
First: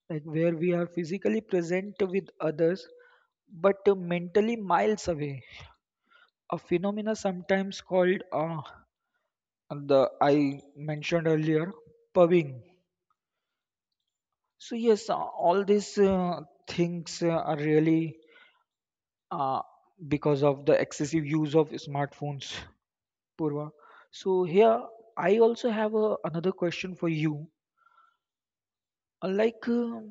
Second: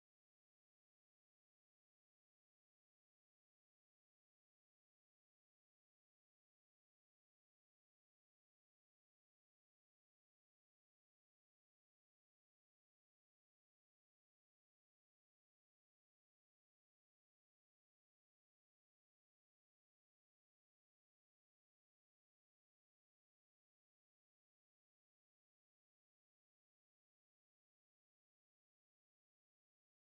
[SPEAKER 2] like where we are physically present with others but mentally miles away, a phenomena sometimes called the I mentioned earlier, pubbing. So yes, all these things are really uh, because of the excessive use of smartphones, Purva. So here I also have a, another question for you. Like,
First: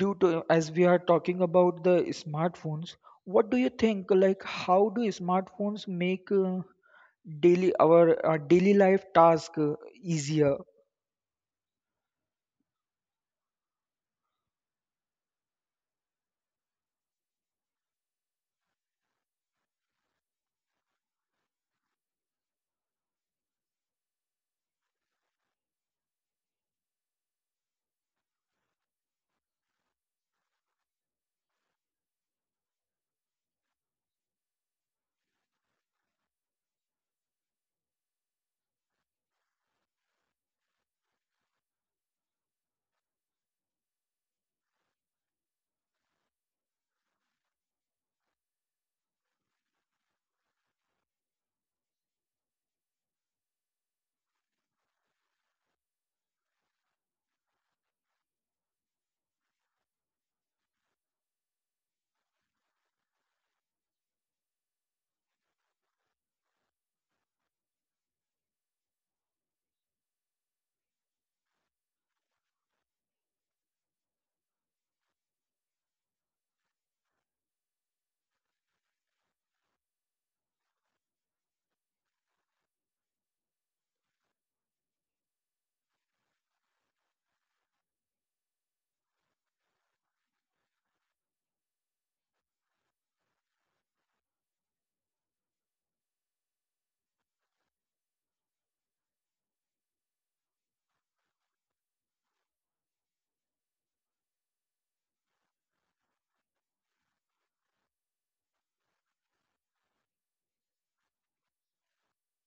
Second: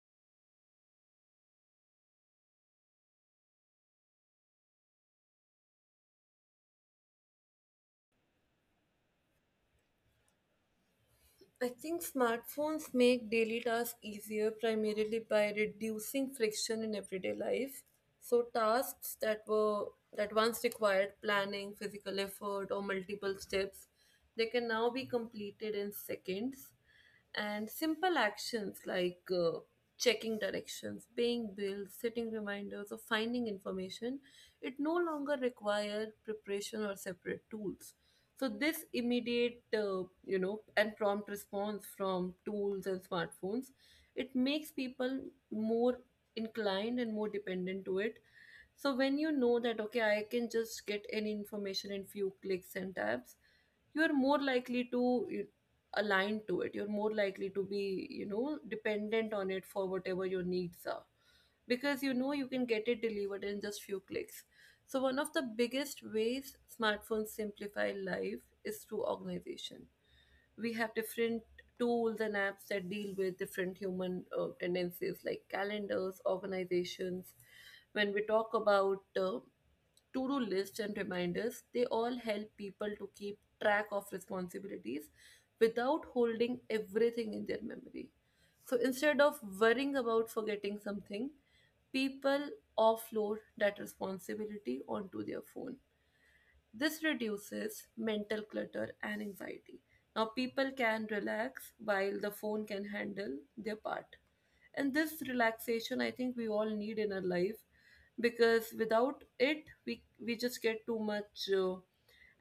[SPEAKER 2] due to as we are talking about the smartphones, what do you think? Like how do smartphones make daily our daily life task easier?
[SPEAKER 1] I think smartphones make daily tasks easier primarily by reducing friction in everyday life. So tasks that were that once required planning, physical effort, or multiple steps, they can now be completed in seconds. And simple actions like checking directions, paying bills, setting reminders, or finding information, it no longer require preparation or separate tools. So this immediate, you know, and prompt response from tools and smartphones, it makes people more inclined and more dependent to it. So when you know that okay, I can just get any information in few clicks and tabs, you are more likely to align to it. You're more likely to be, you know, dependent on it for whatever your needs are. Because you know you can get it delivered in just few clicks. So one of the biggest ways smartphones simplify life is through organization. We have different tools and apps that deal with different human tendencies like calendars, organizations. When we talk about to do lists and reminders, they all help people to keep track of responsibilities without holding everything in their memory. So instead of worrying about forgetting something, people offload that responsibility onto their phone. This reduces mental clutter and anxiety. Now, people can relax while the phone can handle their part. And this relaxation, I think we all need in our life, because without it, we just get too much.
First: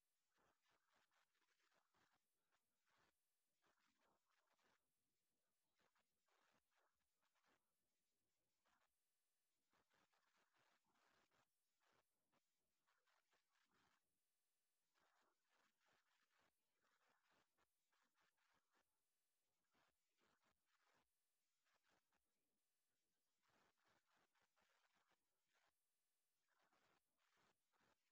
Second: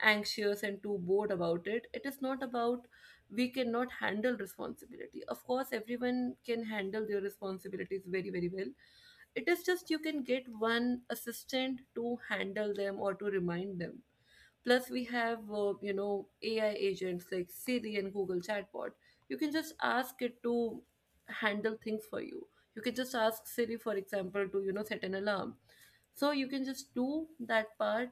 [SPEAKER 1] Anxious and too bored about it. It is not about we cannot handle responsibility. Of course, everyone can handle their responsibilities very, very well. It is just you can get one assistant to handle them or to remind them. Plus, we have, you know, AI agents like Siri and Google Chatbot. You can just ask it to handle things for you. You can just ask Siri, for example, to, you know, set an alarm. So you can just do that part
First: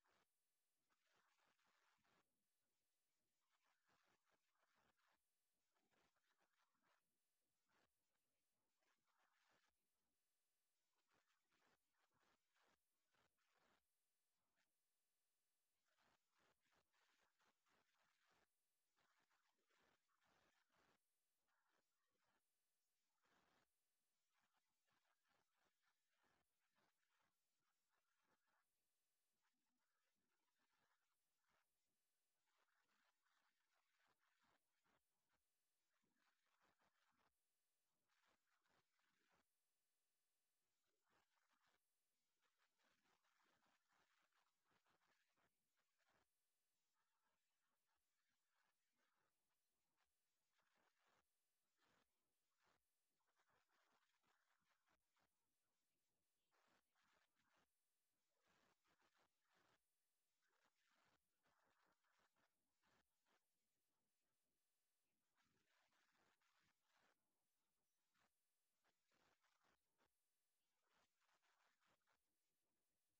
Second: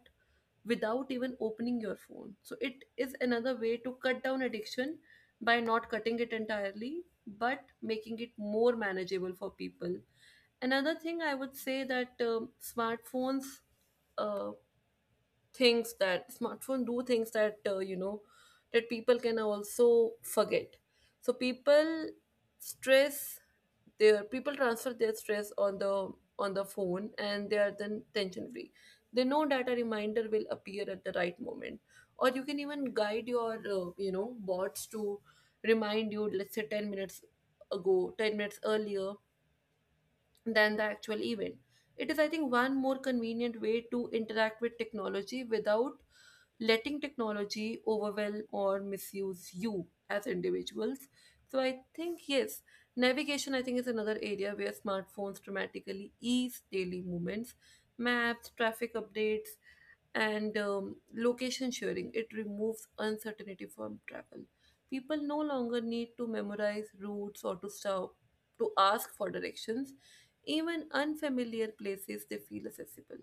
[SPEAKER 1] without even opening your phone. So it is another way to cut down addiction by not cutting it entirely, but making it more manageable for people. Another thing I would say that smartphones uh, things that smartphone do, things that that people can also forget. So people stress their people transfer their stress on the phone and they are then tension free. They know that a reminder will appear at the right moment, or you can even guide your bots to remind you, let's say 10 minutes earlier than the actual event. It is, I think, one more convenient way to interact with technology without letting technology overwhelm or misuse you as individuals. So I think, yes, navigation, I think, is another area where smartphones dramatically ease daily movements, maps, traffic updates, and location sharing. It removes uncertainty from travel. People no longer need to memorize routes or to stop to ask for directions. Even unfamiliar places, they feel accessible.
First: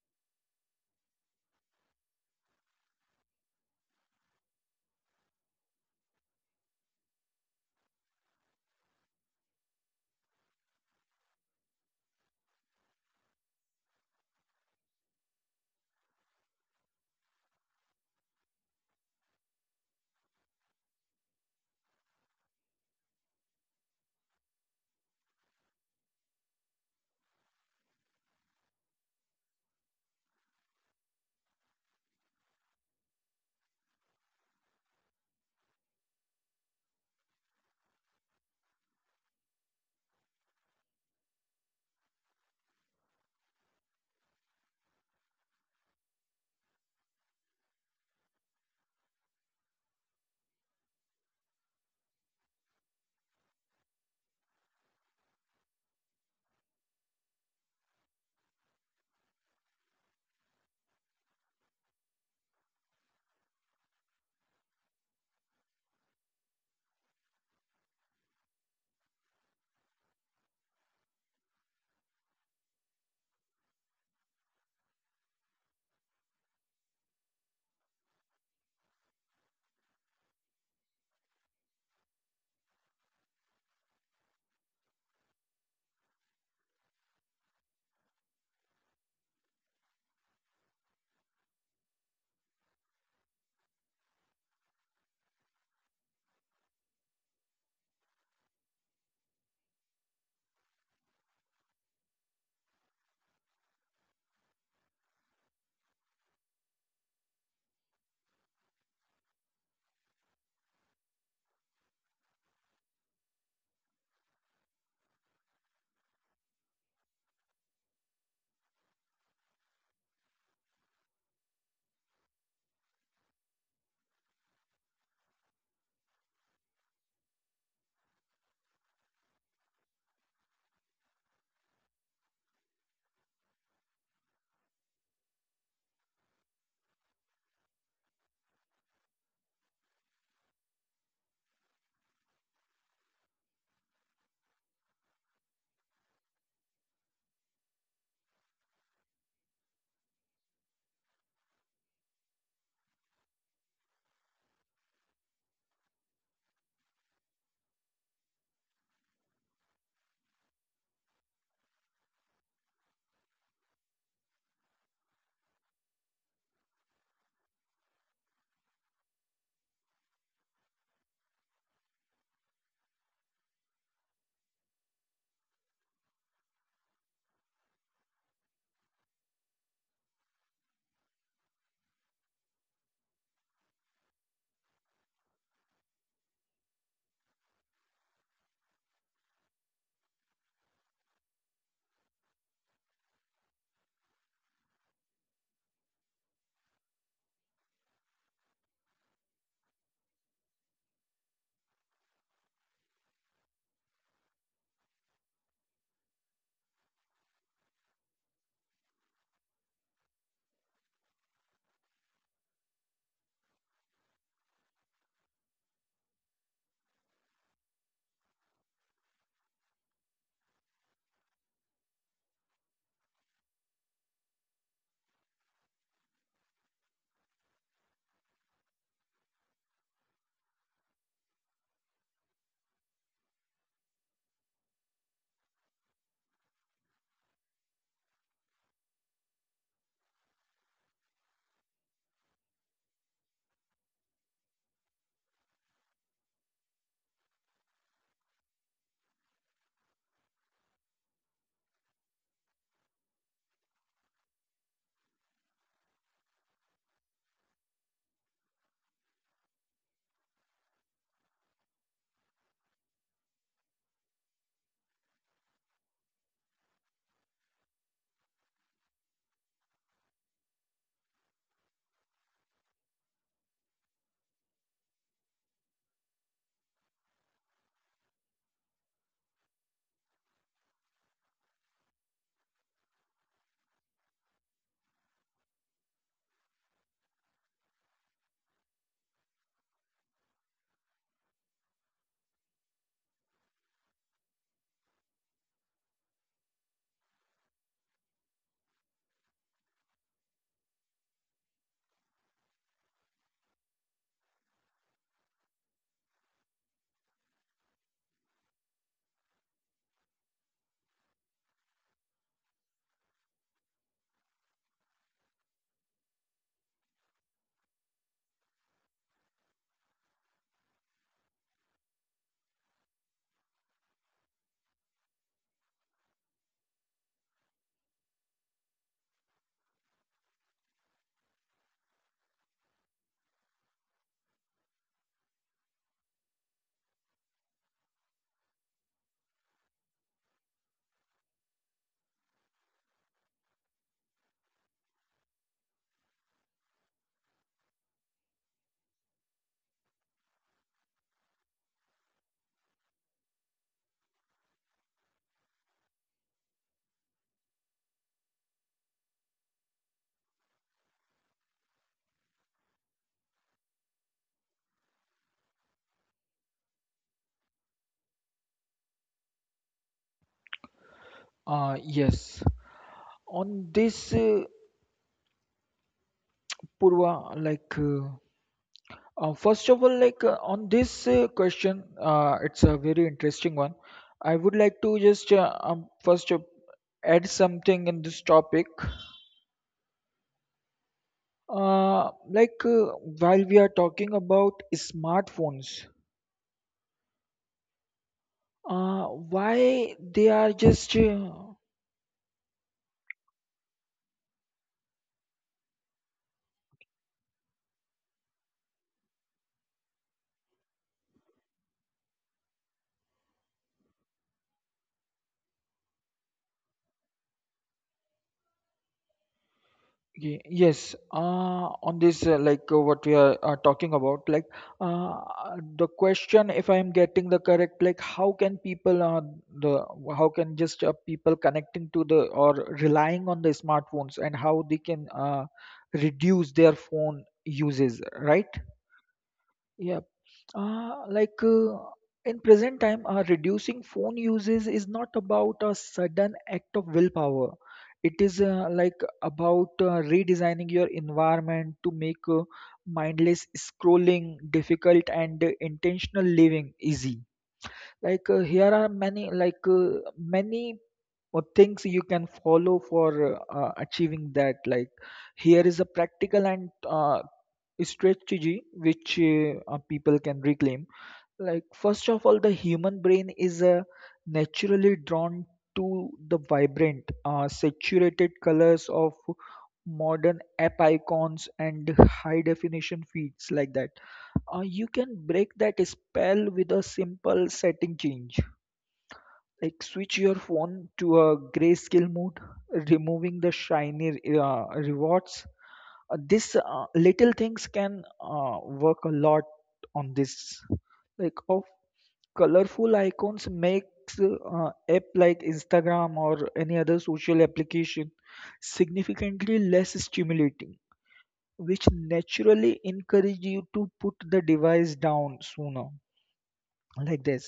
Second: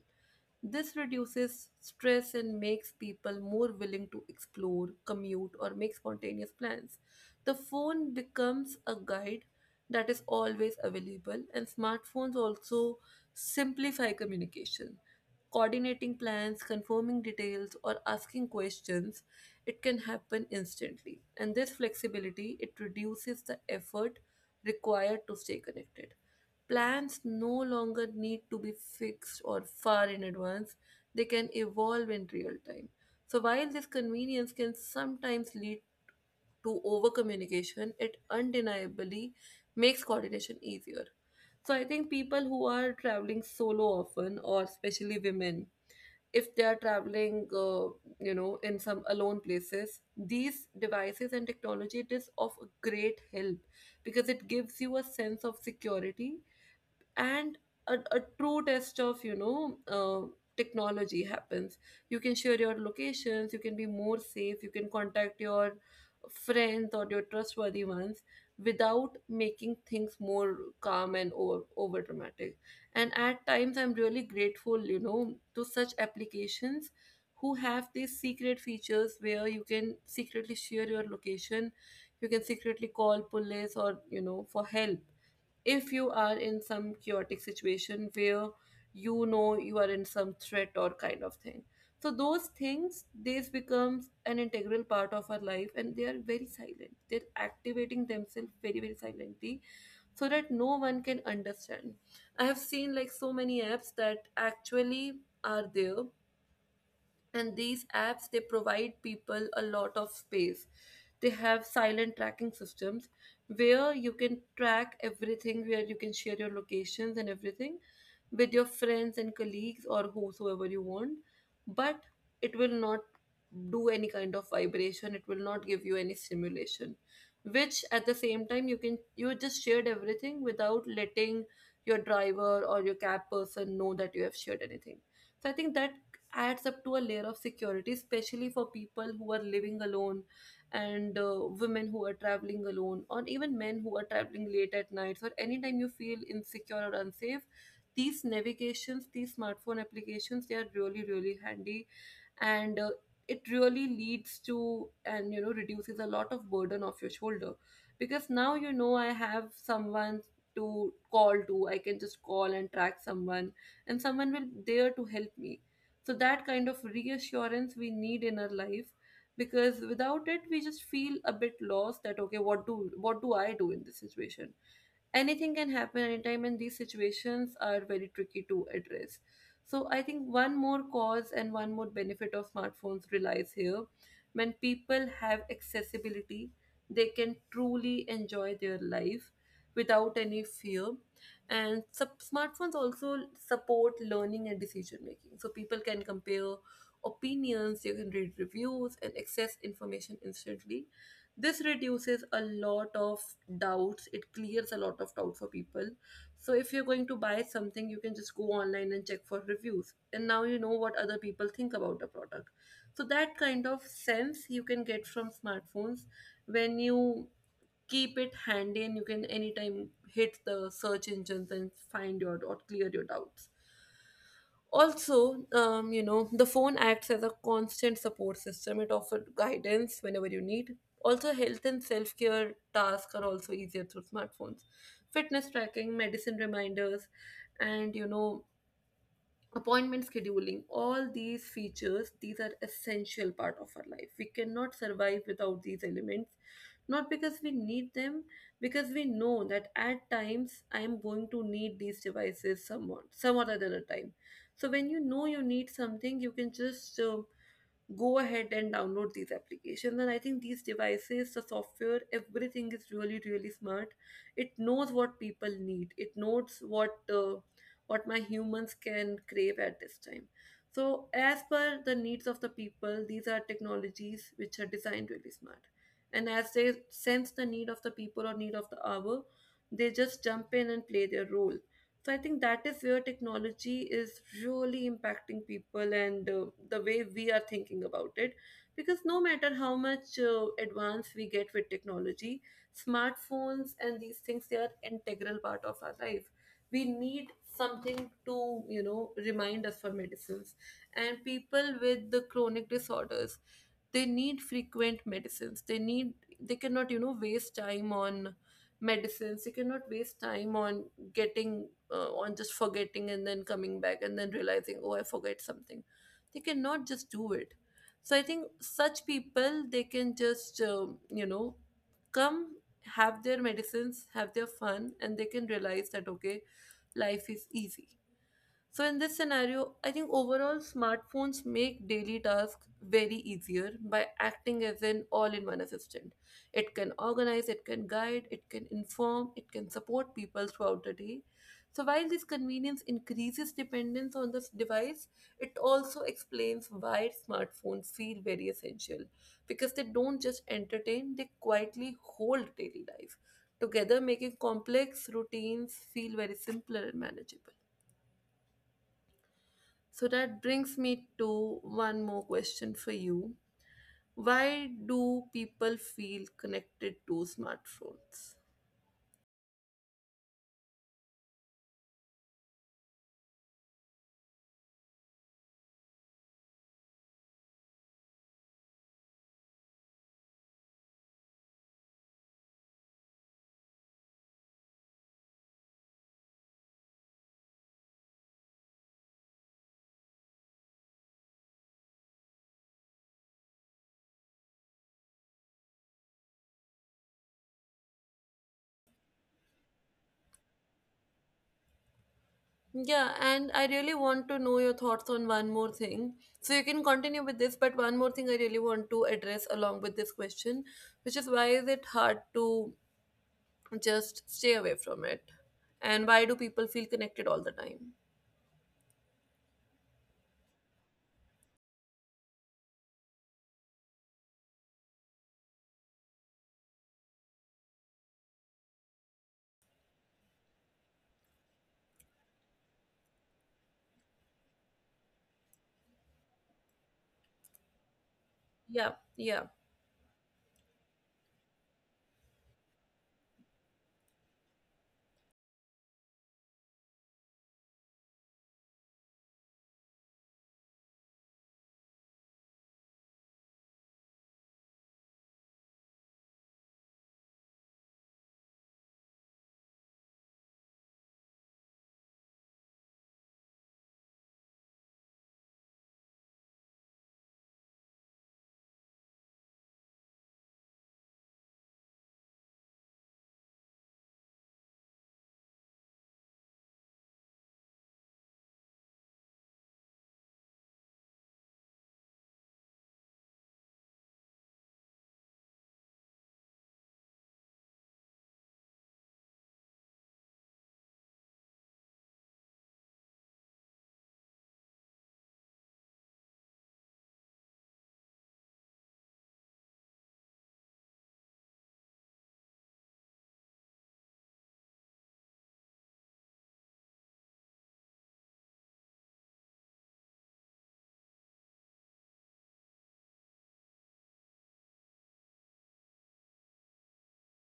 [SPEAKER 1] This reduces stress and makes people more willing to explore, commute, or make spontaneous plans. The phone becomes a guide that is always available, and smartphones also simplify communication, coordinating plans, confirming details, or asking questions, it can happen instantly. And this flexibility, it reduces the effort required to stay connected. Plans no longer need to be fixed or far in advance, they can evolve in real time. So, while this convenience can sometimes lead to over communication, it undeniably makes coordination easier. So, I think people who are traveling solo often, or especially women, if they are traveling, in some alone places, these devices and technology, it is of great help because it gives you a sense of security, and a true test of technology happens. You can share your locations, you can be more safe, you can contact your friends or your trustworthy ones without making things more calm and over dramatic. And at times I'm really grateful, you know, to such applications who have these secret features where you can secretly share your location, you can secretly call police or, you know, for help if you are in some chaotic situation where, you know, you are in some threat or kind of thing. So those things, these becomes an integral part of our life, and they are very silent, they're activating themselves very, very silently so that no one can understand. I have seen like so many apps that actually are there, and these apps, they provide people a lot of space. They have silent tracking systems where you can track everything, where you can share your locations and everything with your friends and colleagues or whosoever you want. But it will not do any kind of vibration, it will not give you any stimulation, which at the same time you just shared everything without letting your driver or your cab person know that you have shared anything. So I think that adds up to a layer of security, especially for people who are living alone, and women who are traveling alone, or even men who are traveling late at nights, or anytime you feel insecure or unsafe. These navigations, these smartphone applications, they are really, really handy, and it really leads to, and reduces a lot of burden off your shoulder, because now, you know, I have someone to call to. I can just call and track someone, and someone will there to help me. So that kind of reassurance we need in our life, because without it we just feel a bit lost that okay, what do I do in this situation. Anything can happen anytime, and these situations are very tricky to address. So I think one more cause and one more benefit of smartphones relies here. When people have accessibility, they can truly enjoy their life without any fear. And smartphones also support learning and decision making. So people can compare opinions, you can read reviews, and access information instantly. This reduces a lot of doubts, it clears a lot of doubt for people. So if you're going to buy something, you can just go online and check for reviews, and now you know what other people think about the product. So that kind of sense you can get from smartphones when you keep it handy, and you can anytime hit the search engines and find your or clear your doubts. Also, the phone acts as a constant support system. It offers guidance whenever you need. Also, health and self care tasks are also easier through smartphones. Fitness tracking, medicine reminders, and appointment scheduling, all these features, these are essential part of our life. We cannot survive without these elements, not because we need them, because we know that at times I am going to need these devices, some other than time. So when you know you need something, you can just go ahead and download these applications. And I think these devices, the software, everything is really, really smart. It knows what people need, it knows what my humans can crave at this time. So as per the needs of the people, these are technologies which are designed really smart, and as they sense the need of the people or need of the hour, they just jump in and play their role. So I think that is where technology is really impacting people, and the way we are thinking about it. Because no matter how much advance we get with technology, smartphones and these things, they are integral part of our life. We need something to, you know, remind us for medicines, and people with the chronic disorders, they need frequent medicines. They need, they cannot, you know, waste time on medicines. They cannot waste time on getting on just forgetting and then coming back and then realizing oh I forget something. They cannot just do it. So I think such people, they can just come, have their medicines, have their fun, and they can realize that okay, life is easy. So, in this scenario, I think overall smartphones make daily tasks very easier by acting as an all in one assistant. It can organize, it can guide, it can inform, it can support people throughout the day. So, while this convenience increases dependence on this device, it also explains why smartphones feel very essential, because they don't just entertain, they quietly hold daily life together, making complex routines feel very simpler and manageable. So that brings me to one more question for you. Why do people feel connected to smartphones?
[SPEAKER 2] Yes. On this, Purva, like, first of all, like on this question, it's a very interesting one. I would like to just first add something in this topic. Uh, like uh, while we are talking about smartphones, why they are just
[SPEAKER 1] Yeah, and I really want to know your thoughts on one more thing. So you can continue with this, but one more thing I really want to address along with this question, which is why is it hard to just stay away from it? And why do people feel connected all the time?
[SPEAKER 2] Yes, on this, what we are talking about, like uh, the question, if I am getting the correct, like how can people, the how can just people connecting to the or relying on the smartphones, and how they can reduce their phone uses, right?
[SPEAKER 1] Yeah, yeah.
[SPEAKER 2] Yeah. Uh, like uh, in present time, reducing phone uses is not about a sudden act of willpower. It is about redesigning your environment to make mindless scrolling difficult and intentional living easy. Here are many many things you can follow for achieving that. Like here is a practical and strategy which people can reclaim. Like, first of all, the human brain is naturally drawn to the vibrant, saturated colors of modern app icons and high definition feeds, like that. You can break that spell with a simple setting change. Like switch your phone to a grayscale mode, removing the shiny rewards. This little things can work a lot on this, like of colorful icons makes app like Instagram or any other social application significantly less stimulating, which naturally encourage you to put the device down sooner, like this.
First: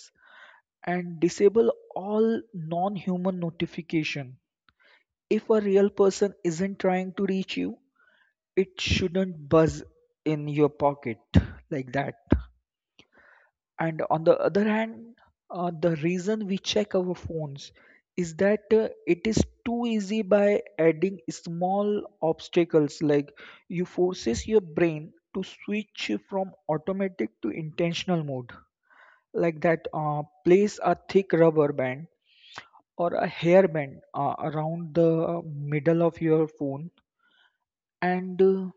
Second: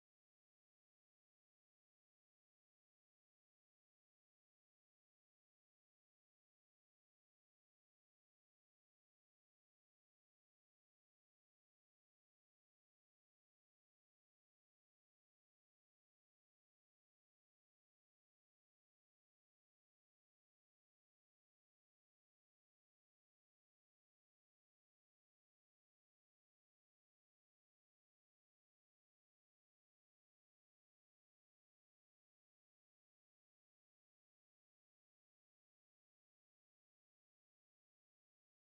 [SPEAKER 2] And disable all non-human notification. If a real person isn't trying to reach you, it shouldn't buzz in your pocket, like that. And on the other hand, the reason we check our phones is that it is too easy. By adding small obstacles, like you forces your brain to switch from automatic to intentional mode, like that. Place a thick rubber band or a hairband around the middle of your phone, and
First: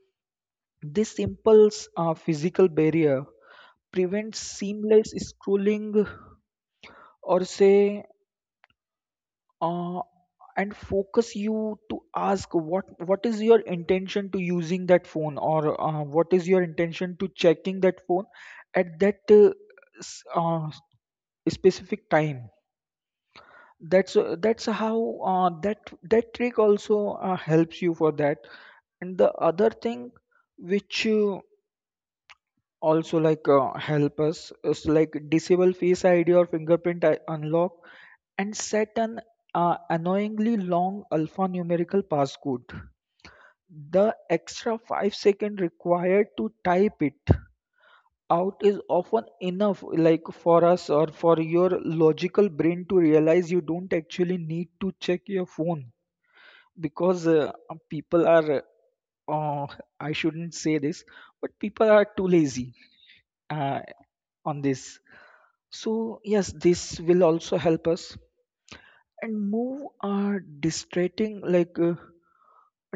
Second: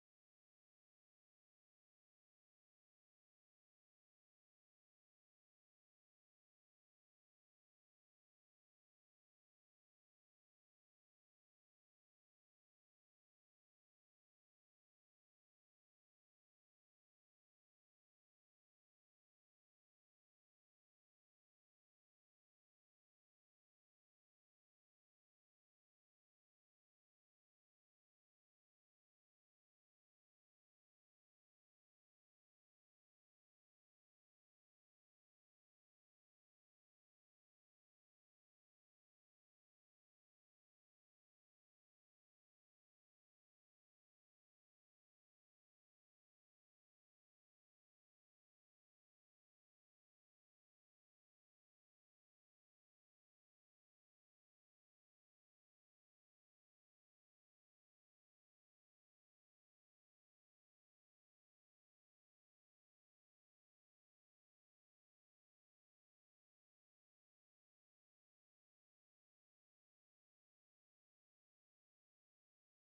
[SPEAKER 2] this simple physical barrier prevent seamless scrolling, or say, uh, and focus you to ask what is your intention to using that phone, or what is your intention to checking that phone at that s- uh, specific time. That's how that trick also helps you for that. And the other thing which also like help us is like disable face id or fingerprint unlock and set an annoyingly long alphanumerical passcode. The extra 5 seconds required to type it out is often enough, like for us or for your logical brain to realize you don't actually need to check your phone, because people are uh, I shouldn't say this, but people are too lazy uh, on this. So yes, this will also help us. And move our distracting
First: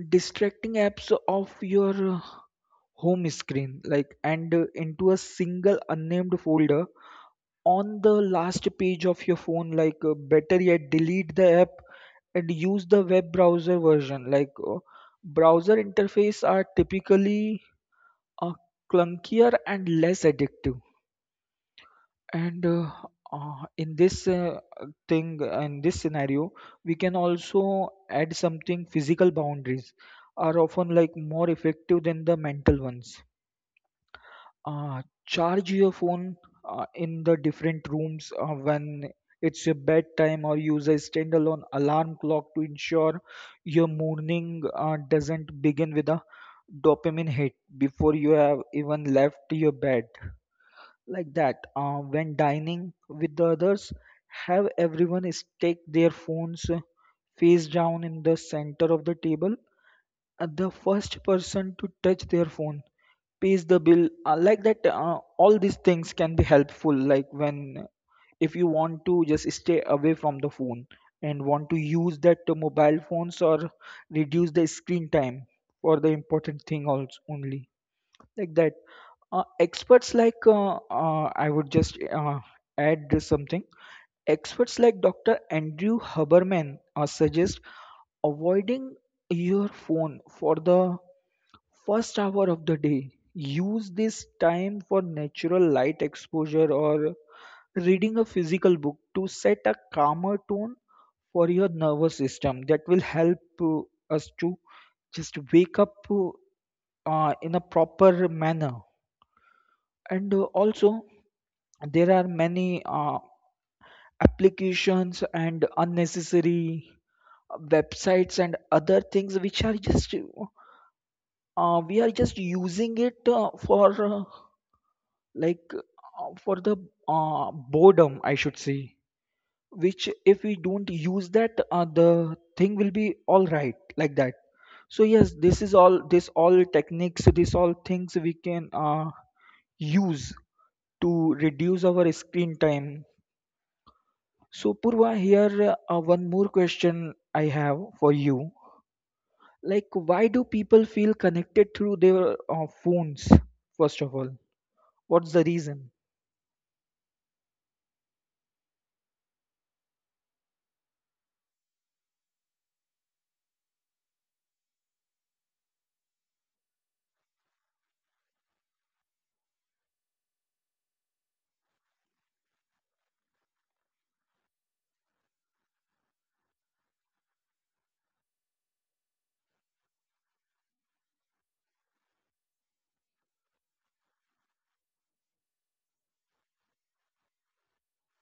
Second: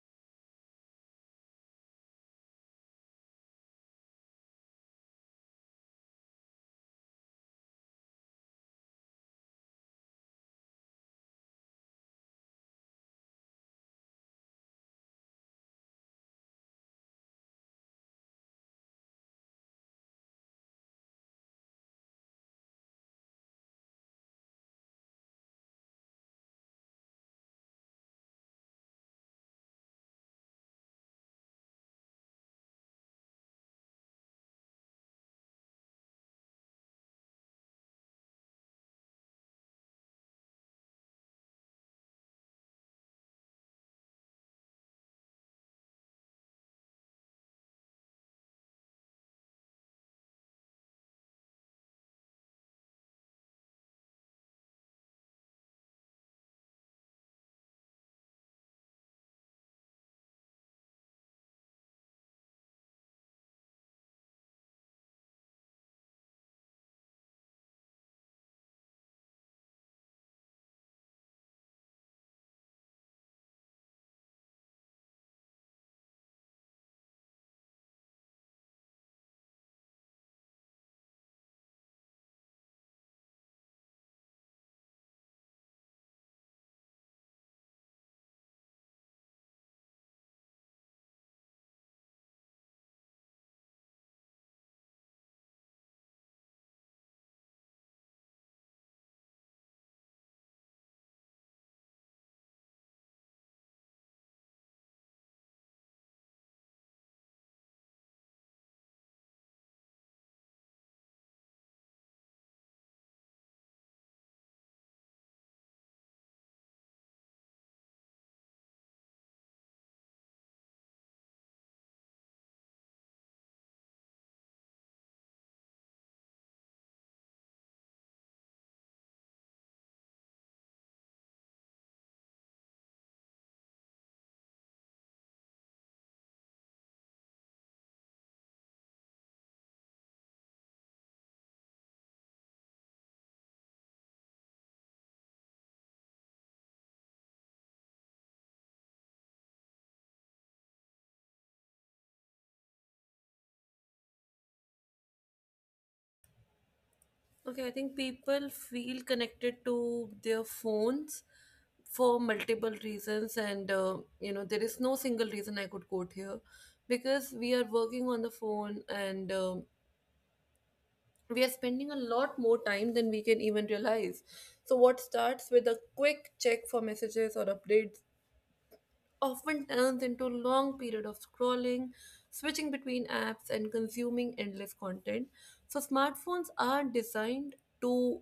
[SPEAKER 2] distracting apps off your home screen, and into a single unnamed folder on the last page of your phone. Better yet, delete the app and use the web browser version. Browser interface are typically uh, clunkier and less addictive. And uh, uh, in this uh, thing in this scenario, we can also add something. Physical boundaries are often like more effective than the mental ones. Charge your phone in the different rooms when it's your bedtime, or use a standalone alarm clock to ensure your morning doesn't begin with a dopamine hit before you have even left your bed, like that. When dining with the others, have everyone stick their phones face down in the center of the table. The first person to touch their phone pays the bill, like that. All these things can be helpful, like when if you want to just stay away from the phone and want to use that mobile phones or reduce the screen time for the important thing also only, like that. Experts like I would just add something. Experts like Dr. Andrew Huberman suggest avoiding your phone for the first hour of the day. Use this time for natural light exposure or reading a physical book to set a calmer tone for your nervous system. That will help us to just wake up in a proper manner. And also, there are many applications and unnecessary websites and other things which are just we are just using it for the boredom, I should say, which if we don't use that, the thing will be all right, like that. So yes, this is all, this all techniques, this all things we can use to reduce our screen time. So, Purva, here one more question I have for you. Like, why do people feel connected through their phones, first of all? What's the reason?
[SPEAKER 1] Okay, I think people feel connected to their phones for multiple reasons, and there is no single reason I could quote here, because we are working on the phone, and we are spending a lot more time than we can even realize. So, what starts with a quick check for messages or updates often turns into a long period of scrolling, switching between apps and consuming endless content. So smartphones are designed to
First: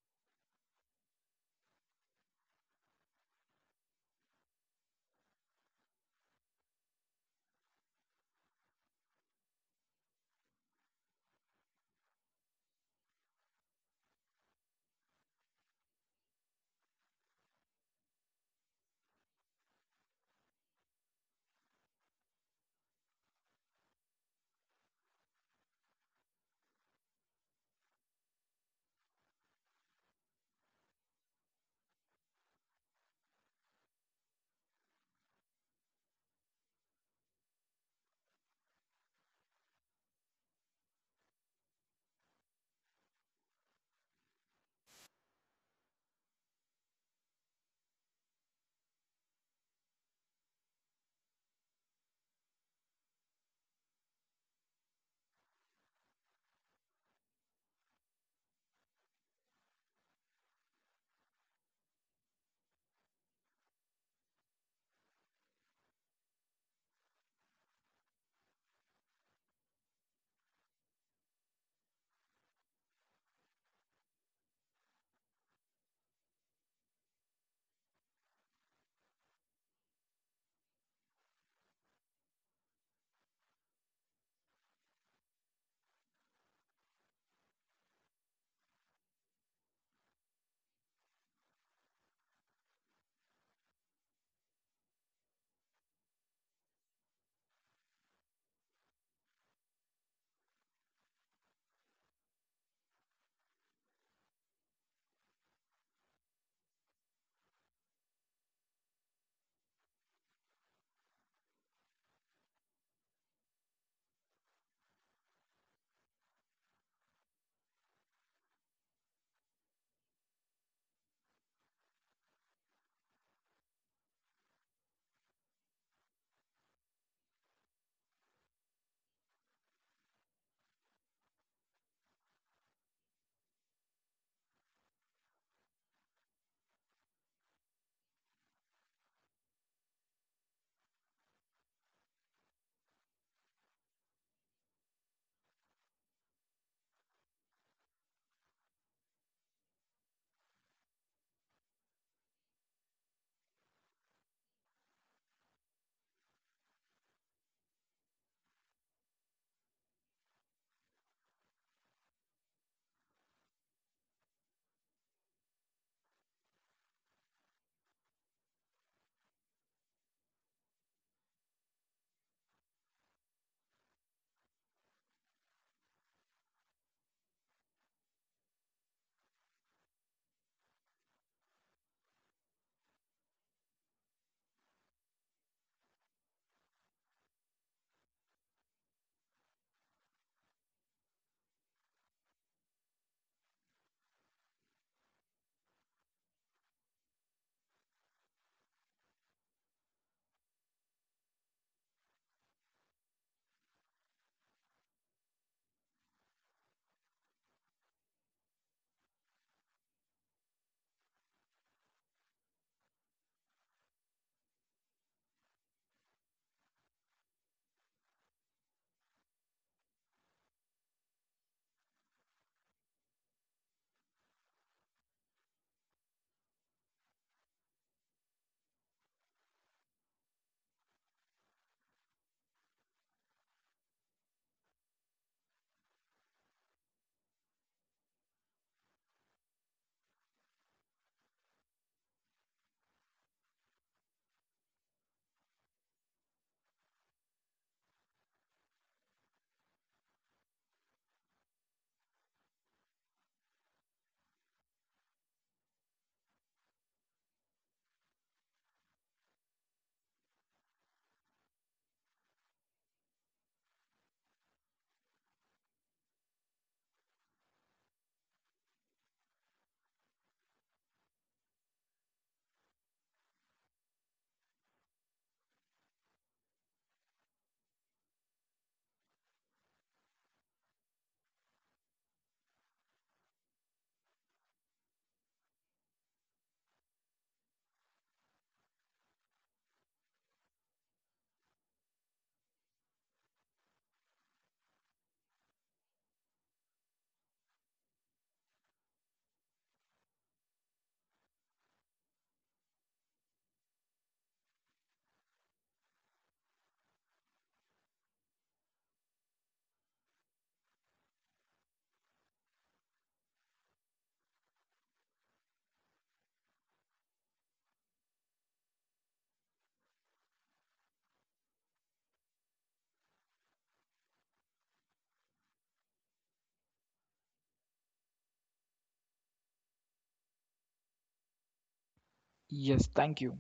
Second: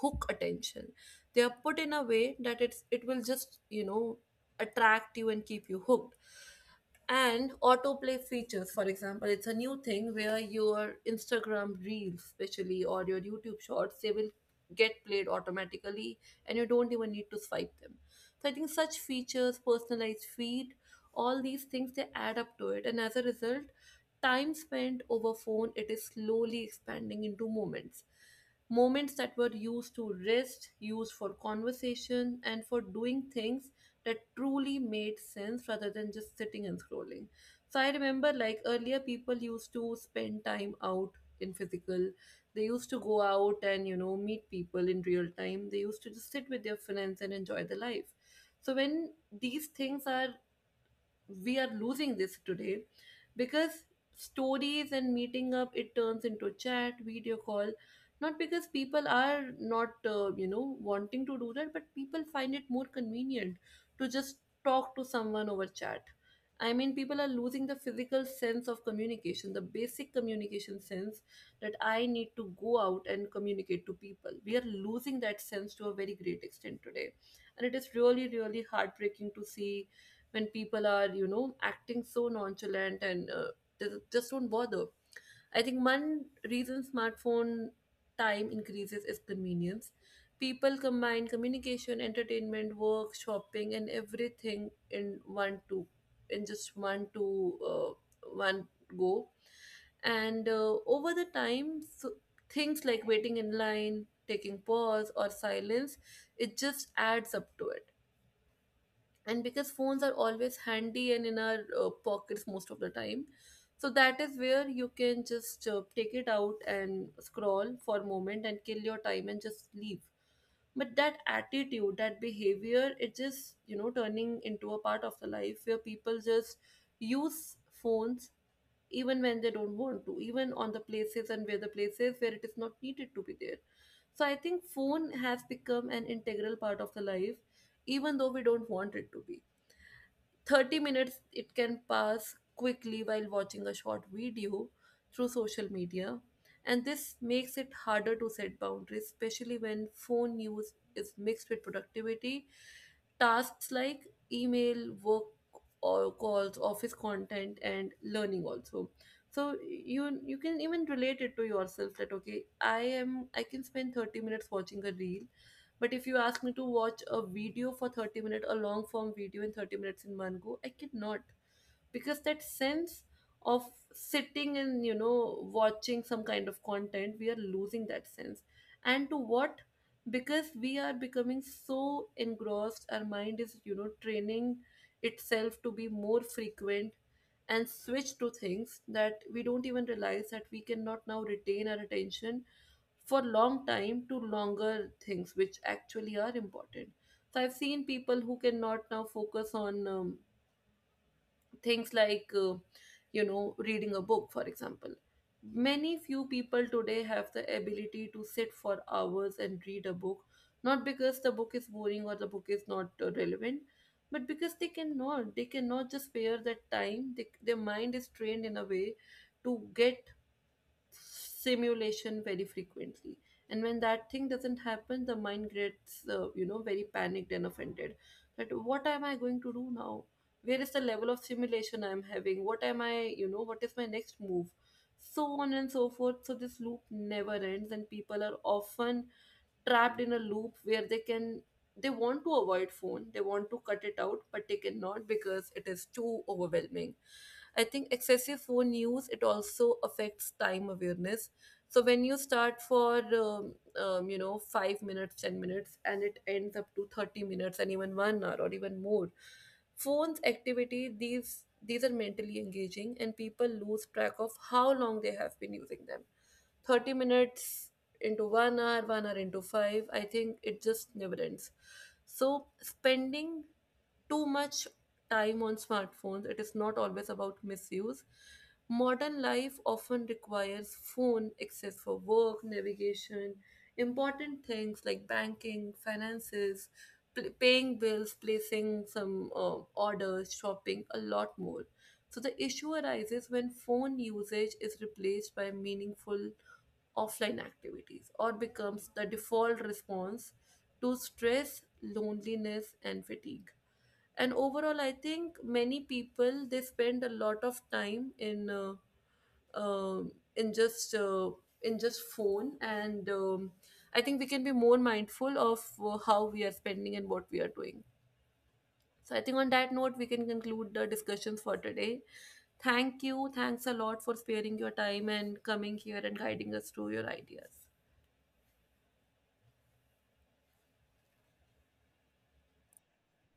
[SPEAKER 1] hook attention. They are put in a way that it will just, you know, attract you and keep you hooked. And autoplay features, for example, it's a new thing where your Instagram reels especially or your YouTube shorts, they will get played automatically, and you don't even need to swipe them. So I think such features, personalized feed, all these things, they add up to it. And as a result, time spent over phone, it is slowly expanding into moments, moments that were used to rest, used for conversation and for doing things that truly made sense rather than just sitting and scrolling. So I remember, like, earlier people used to spend time out in physical. They used to go out and, you know, meet people in real time. They used to just sit with their friends and enjoy the life. So when these things are we are losing this today because stories and meeting up, it turns into chat, video call. Not because people are not you know, wanting to do that, but people find it more convenient to just talk to someone over chat. I mean, people are losing the physical sense of communication, the basic communication sense that I need to go out and communicate to people. We are losing that sense to a very great extent today, and it is really, really heartbreaking to see when people are, you know, acting so nonchalant and they just don't bother. I think one reason smartphone time increases is convenience. People combine communication, entertainment, work, shopping, and everything in one to, in just one to one go, and over the time. So things like waiting in line, taking pause or silence, it just adds up to it. And because phones are always handy and in our pockets most of the time, so that is where you can just take it out and scroll for a moment and kill your time and just leave. But that attitude, that behavior, it just, you know, turning into a part of the life where people just use phones even when they don't want to, even on the places and where the places where it is not needed to be there. So I think phone has become an integral part of the life, even though we don't want it to be. 30 minutes, it can pass quickly while watching a short video through social media, and this makes it harder to set boundaries, especially when phone use is mixed with productivity tasks like email, work, or calls, office content, and learning also. So you can even relate it to yourself that okay, I can spend 30 minutes watching a reel, but if you ask me to watch a video for 30 minutes, a long form video in 30 minutes in one go, I cannot. Because that sense of sitting and, you know, watching some kind of content, we are losing that sense. And to what? Because we are becoming so engrossed, our mind is, you know, training itself to be more frequent and switch to things that we don't even realize that we cannot now retain our attention for long time to longer things which actually are important. So I've seen people who cannot now focus on things like you know, reading a book for example. Many few people today have the ability to sit for hours and read a book, not because the book is boring or the book is not relevant, but because they cannot just spare that time. They, their mind is trained in a way to get simulation very frequently, and when that thing doesn't happen, the mind gets you know, very panicked and offended that what am I going to do now, where is the level of simulation I'm having, what am I, you know, what is my next move, so on and so forth. So this loop never ends, and people are often trapped in a loop where they want to avoid phone, they want to cut it out, but they cannot because it is too overwhelming. I think excessive phone use, it also affects time awareness. So when you start for you know, 5 minutes, 10 minutes, and it ends up to 30 minutes, and even 1 hour or even more, phones activity, these are mentally engaging, and people lose track of how long they have been using them. 30 minutes into 1 hour, 1 hour into five. I think it just never ends. So spending too much time on smartphones, it is not always about misuse. Modern life often requires phone access for work, navigation, important things like banking, finances, paying bills, placing some orders, shopping, a lot more. So the issue arises when phone usage is replaced by meaningful offline activities or becomes the default response to stress, loneliness, and fatigue. And overall, I think many people, they spend a lot of time um in just uh, in just phone, and I think we can be more mindful of how we are spending and what we are doing. So I think on that note, we can conclude the discussions for today. Thank you. Thanks a lot for sparing your time and coming here and guiding us through your ideas.
[SPEAKER 2] Yes, thank you.